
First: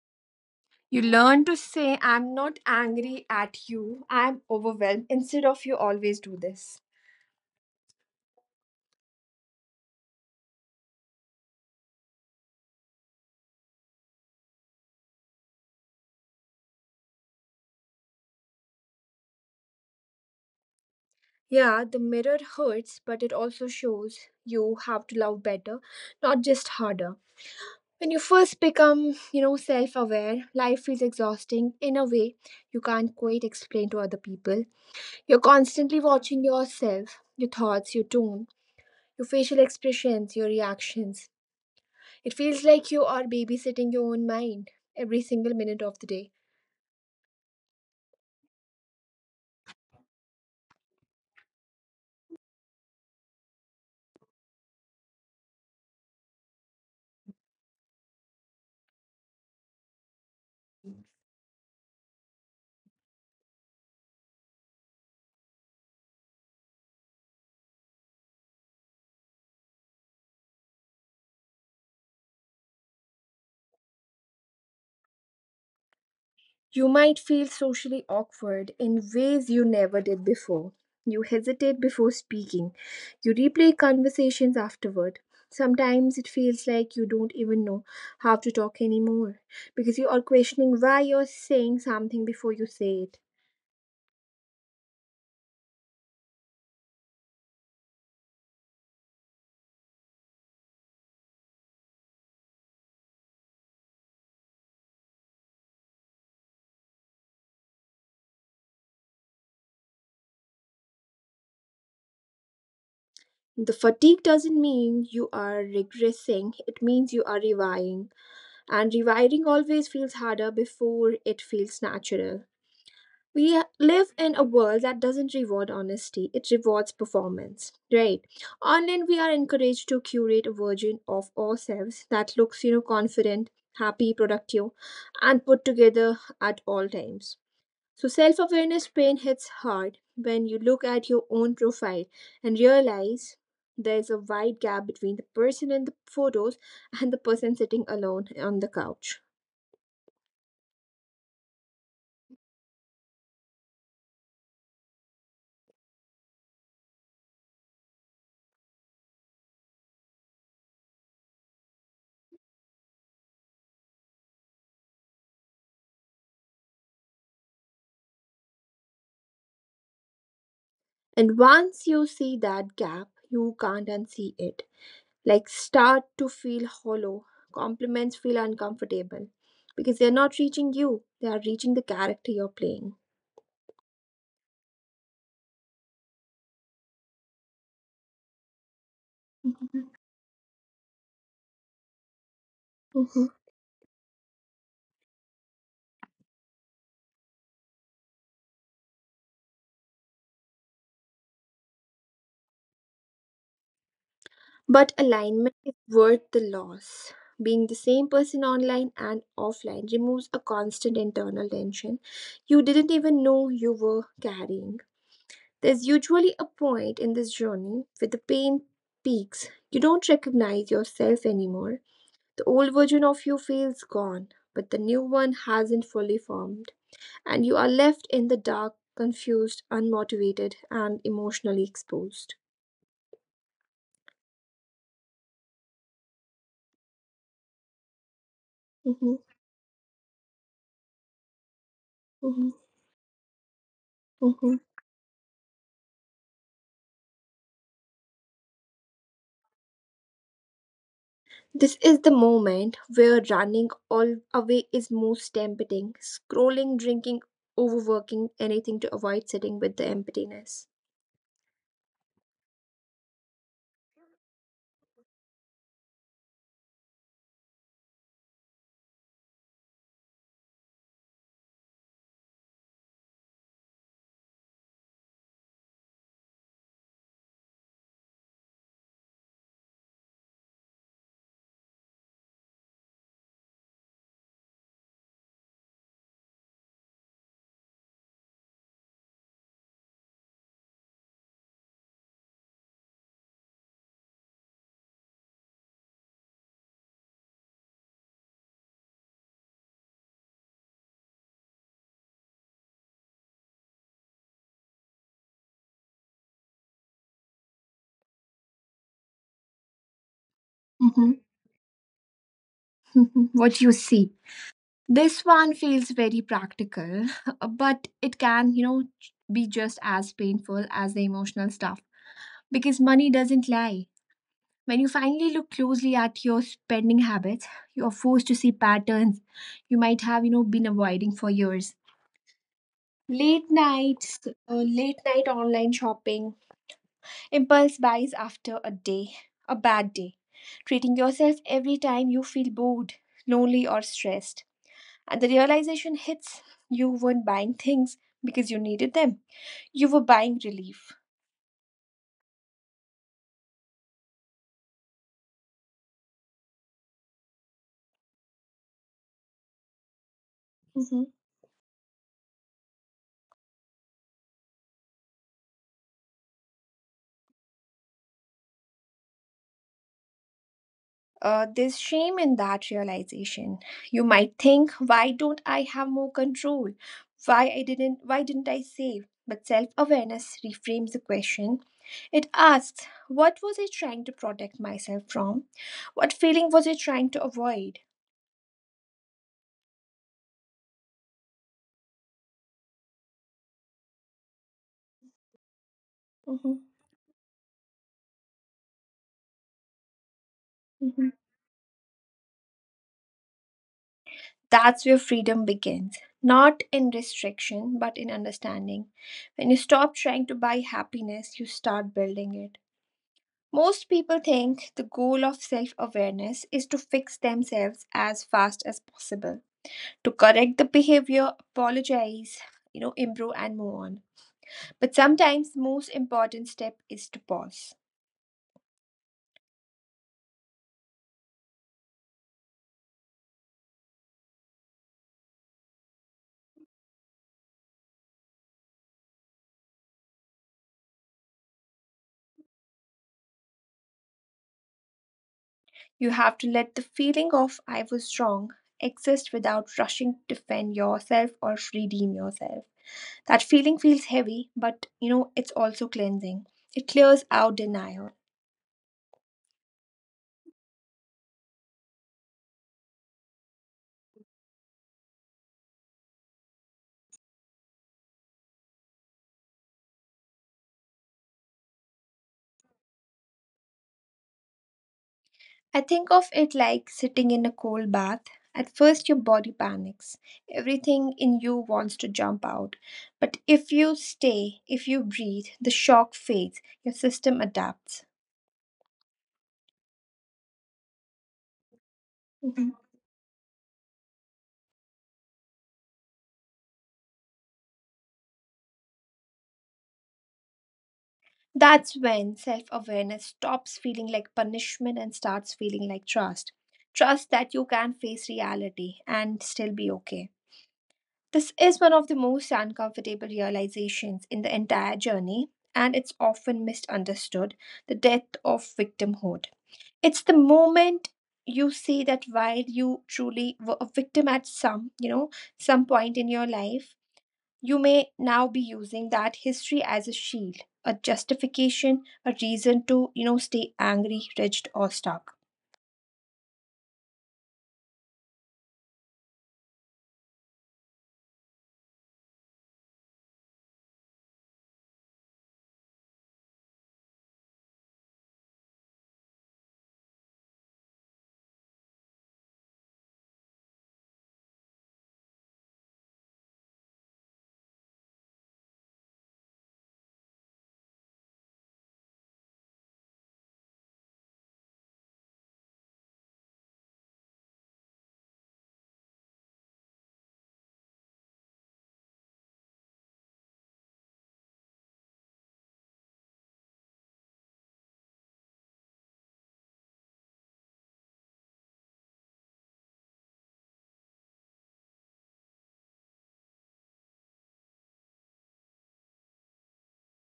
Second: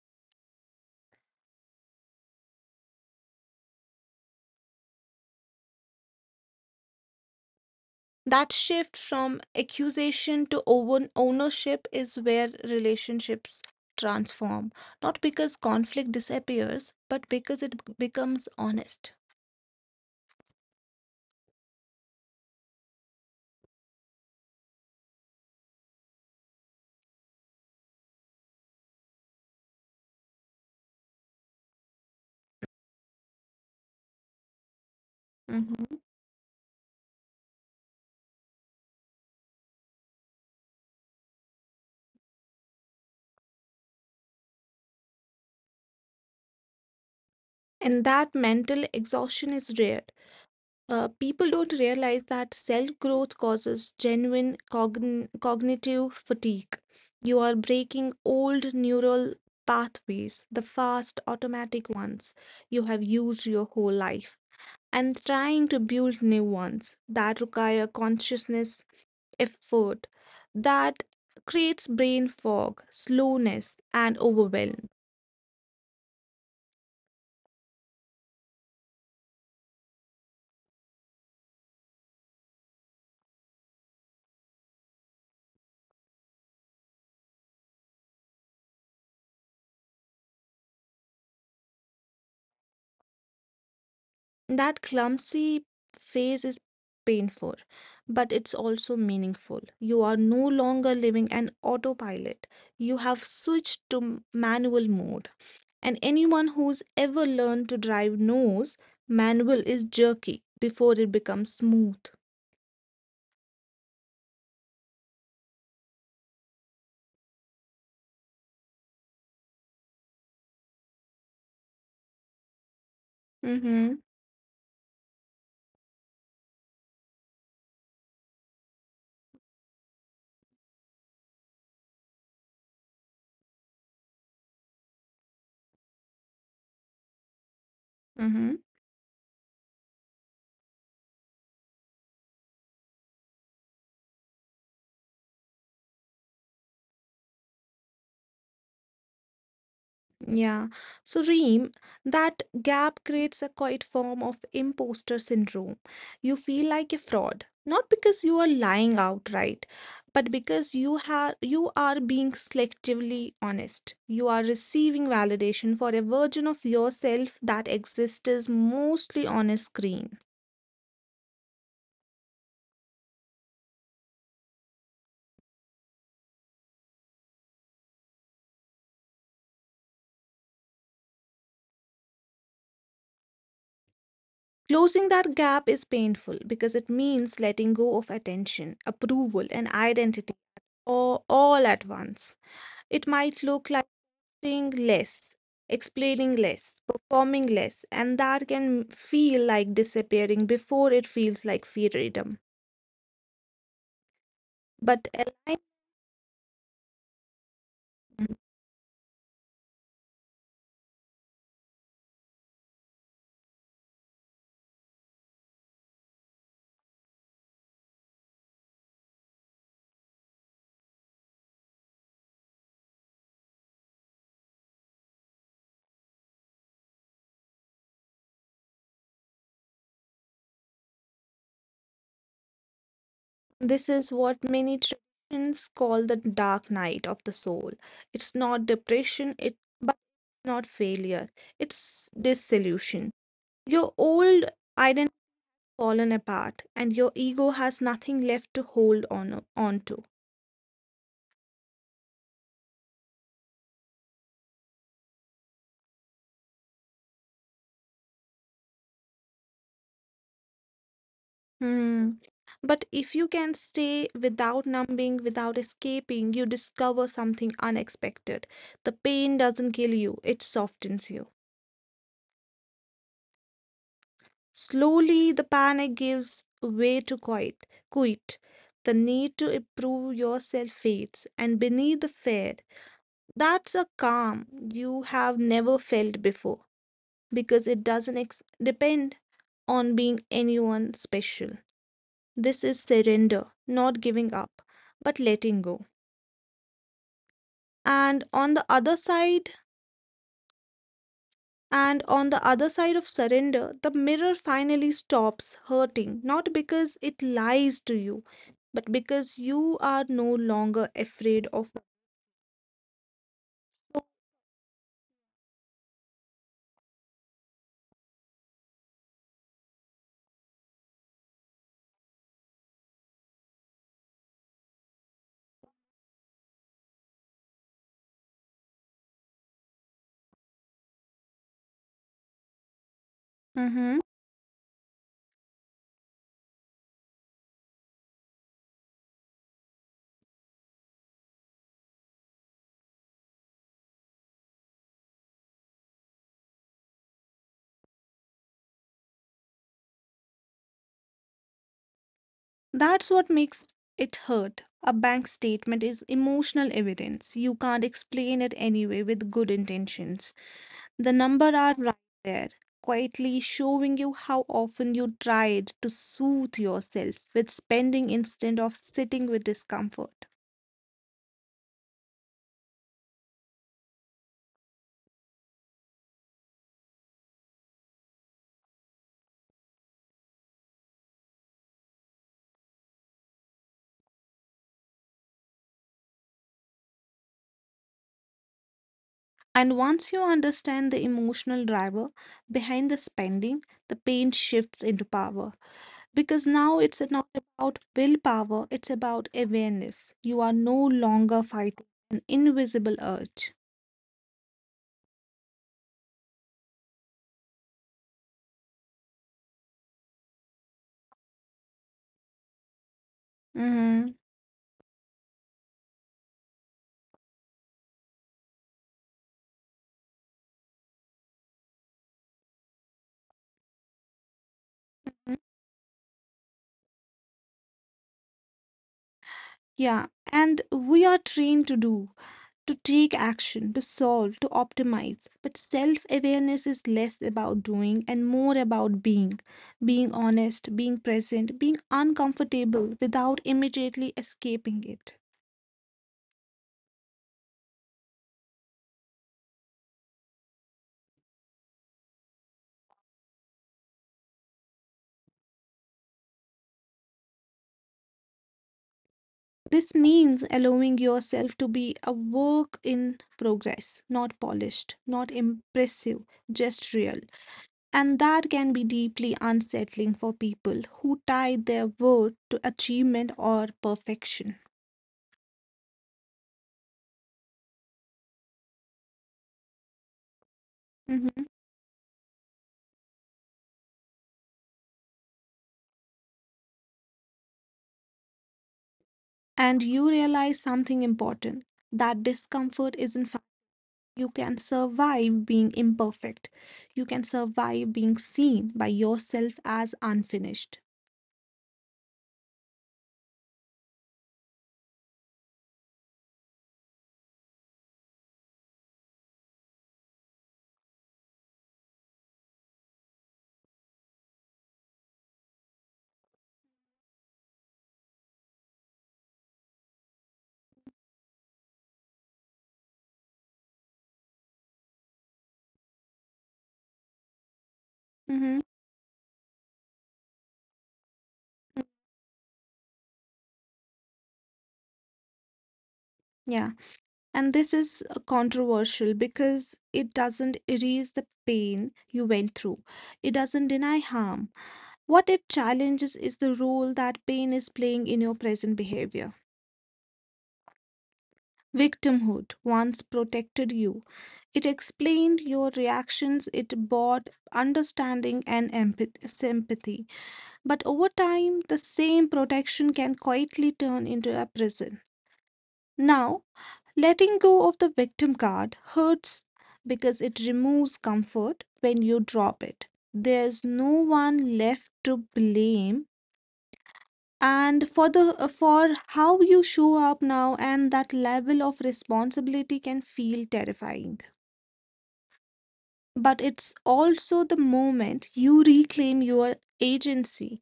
S1: You learn to say, I'm not angry at you, I'm overwhelmed, instead of you always do this.
S2: That shift from accusation to ownership is where relationships transform, not because conflict disappears, but because it becomes honest.
S1: Yeah, the mirror hurts, but it also shows you how to love better, not just harder. When you first become, self aware, life feels exhausting in a way you can't quite explain to other people. You're
S2: Mhm.
S1: constantly watching yourself, your thoughts, your tone, your facial expressions, your reactions. It feels like you are babysitting your own mind every single minute of the day.
S2: And that mental exhaustion is rare. People don't realize that self growth causes genuine cognitive fatigue. You are breaking old neural pathways, the fast, automatic ones you have used your whole life, and trying to build new ones that require consciousness effort. That creates brain fog, slowness, and overwhelm.
S1: You might feel socially awkward in ways you never did before. You hesitate before speaking. You replay conversations afterward. Sometimes it feels like you don't even know how to talk anymore because you are questioning why you're saying something before you say it.
S2: That clumsy phase is painful, but it's also meaningful. You are no longer living an autopilot, you have switched to manual mode, and anyone who's ever learned to drive knows manual is jerky before it becomes smooth.
S1: The fatigue doesn't mean you are regressing, it means you are rewiring. And rewiring always feels harder before it feels natural.
S2: Mm
S1: We
S2: mhm
S1: live in a world that doesn't reward honesty, it rewards performance, right? Online we are encouraged to curate a version of ourselves that looks, confident, happy, productive, and put together at all times. So
S2: mm
S1: self
S2: mhm
S1: awareness pain hits hard when you look at your own profile and realize there's a wide gap between the person in the photos and the person sitting alone on the couch.
S2: Yeah. So, Reem, that gap creates a quiet form of imposter syndrome. You feel like a fraud, not because you are lying outright, but because you are being selectively honest. You are receiving validation for a version of yourself that exists mostly on a screen.
S1: And once you see that gap, you can't unsee it. Like start to feel hollow. Compliments feel uncomfortable because they're not reaching you, they are reaching the character you're playing.
S2: Closing that gap is painful because it means letting go of attention, approval, and
S1: Mhm.
S2: identity all at once. It might look like doing less, explaining less, performing less, and that can feel like disappearing before it feels like freedom. But
S1: But
S2: align-
S1: alignment is worth the loss. Being the same person online and offline removes a constant internal tension you didn't even know you were carrying. There's usually a point in this journey where the pain peaks. You don't recognize yourself anymore. The old version of you feels gone, but the new one hasn't fully formed, and you are left in the dark, confused, unmotivated, and emotionally exposed.
S2: this is what many traditions call the dark night of the soul. It's not
S1: Mhm,
S2: depression, it but not failure. It's
S1: mhm,
S2: dissolution. Your old
S1: mhm.
S2: identity fallen apart, and your ego has nothing left to hold on to.
S1: This is the moment where running all away is most tempting. Scrolling, drinking, overworking, anything to avoid sitting with the emptiness.
S2: Hmm. But if you can stay without numbing, without escaping, you discover something unexpected. The pain doesn't kill you, it softens you. Slowly, the panic gives way to quit. The need to improve yourself fades, and beneath the fear, that's a calm you have never felt before because it doesn't depend on being anyone special. This is surrender, not giving up, but letting go. and on the other side and on the other side of surrender, the mirror finally stops hurting, not because it lies to you, but because you are no longer
S1: Mhm,
S2: afraid of.
S1: mhm. What you see. This one feels very practical, but it can, be just as painful as the emotional stuff because money doesn't lie. When you finally look closely at your spending habits, you are forced to see patterns you might have, been avoiding for years. Late
S2: Mhm.
S1: nights, late night online shopping, impulse buys after a bad day, treating yourself every time you feel bored, lonely, or stressed. And the realization hits you weren't buying things because you needed them, you were buying relief.
S2: That's what makes it hurt. A bank statement is emotional evidence, you can't explain it anyway with good intentions. The
S1: Mm-hmm.
S2: number are right there, quietly showing you how often you tried to soothe yourself with spending instead of sitting with discomfort.
S1: There's shame in that realization. You might think, why don't I have more control? Why didn't I save? But self-awareness reframes the question. It asks, what was I trying to protect myself from? What feeling was I trying to avoid?
S2: And once you understand the emotional driver behind the spending, the pain shifts into power. Because
S1: Mm-hmm.
S2: now it's not about willpower, it's about awareness. You are no longer fighting an invisible urge.
S1: That's where freedom begins. Not in restriction, but in understanding. When you stop trying to buy happiness, you start building it. Most
S2: Mhm.
S1: people think the goal of self awareness is to fix themselves as fast as possible, to correct the behavior, apologize, improve, and move on. But sometimes, most important step is to pause.
S2: Yeah, and we are trained to do, to take action, to solve, to optimize. But self awareness is less about doing and more about being. Being honest, being present, being uncomfortable without immediately escaping it.
S1: You have to let the feeling of I was wrong exist without rushing to defend yourself or redeem yourself. That feeling feels heavy, but it's also cleansing. It clears out denial.
S2: This means allowing yourself to be a work in progress, not polished, not impressive, just real. And that can be deeply unsettling for people who tie their worth to achievement or perfection.
S1: I think of it like sitting in a cold bath. At first, your body panics. Everything
S2: Mhm.
S1: in you wants to jump out. But if you stay, if you breathe, the shock fades, your system adapts.
S2: And you realize something important, that discomfort
S1: Mm-hmm.
S2: is, in fact, you can survive being imperfect. You can survive being seen by yourself as unfinished.
S1: That's when self awareness stops feeling like punishment and starts feeling like trust. Trust that you can face reality and still be okay. This is one of the most uncomfortable realizations in the entire journey, and it's often misunderstood the death of victimhood. It's the moment you see that while you truly were a victim at some, some point in your life, you may
S2: Hmm.
S1: now be using that history as a shield, a justification, a reason to, stay angry, rigid, or stuck.
S2: Yeah. And this is controversial because it doesn't erase the pain you went through, it doesn't deny harm. What it challenges is the role that pain is playing in your present behavior. Victimhood once protected you. It explained your reactions, it bought understanding and sympathy. But over time, the same protection can quietly turn into a prison. Now, letting go of the victim card hurts because it removes comfort when you drop it. There's no one left to blame and for the for how you show up now, and that level of responsibility can feel terrifying, but it's also the moment you reclaim your agency.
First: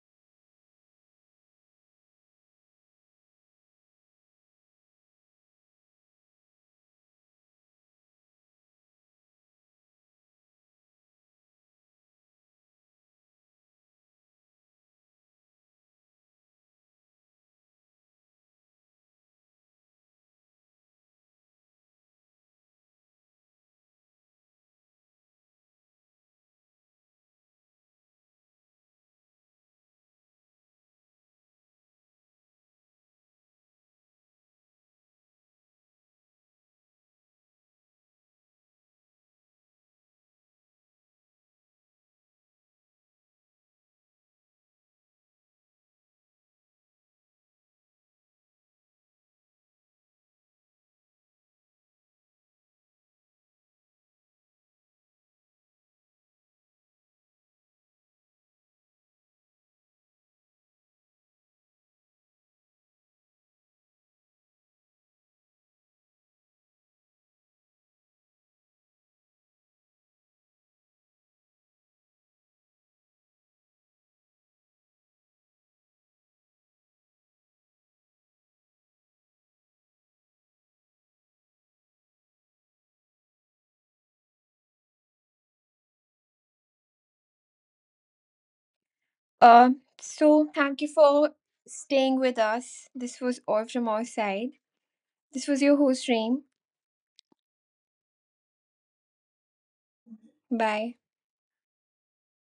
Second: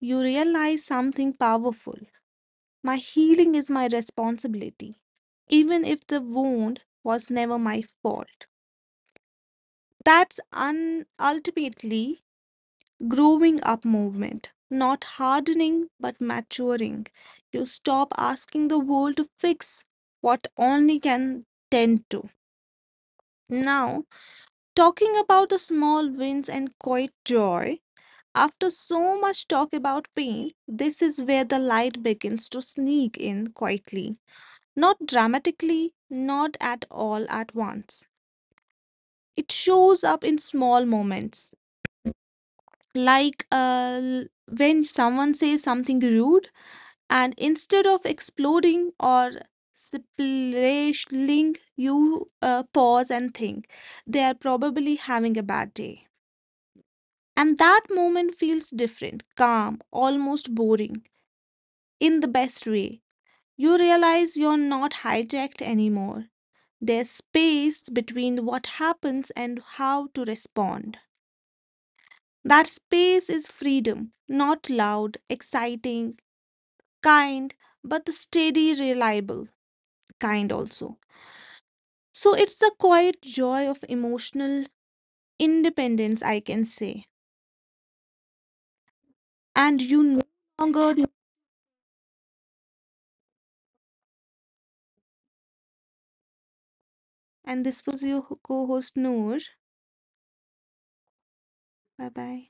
S2: You realize something powerful: my healing is my responsibility, even if the wound was never my fault. That's ultimately growing up movement, not hardening but maturing. You stop asking the world to fix what only can tend to. Now, talking about the small wins and quiet joy, after so much talk about pain, this is where the light begins to sneak in quietly. Not dramatically, not at all at once. It shows up in small moments, like when someone says something rude and instead of exploding or splashing, you pause and think, they are probably having a bad day. And that moment feels different, calm, almost boring, in the best way. You realize you're not hijacked anymore. There's space between what happens and how to respond. That space is freedom, not loud exciting kind, but the steady reliable kind also. So it's the quiet joy of emotional independence, I can say.
S1: Uh,
S2: And you no
S1: so thank you
S2: longer,
S1: for staying with us. This was all from our side. This was your host, Reem.
S2: and this was your co host Noor.
S1: Bye.
S2: Bye bye.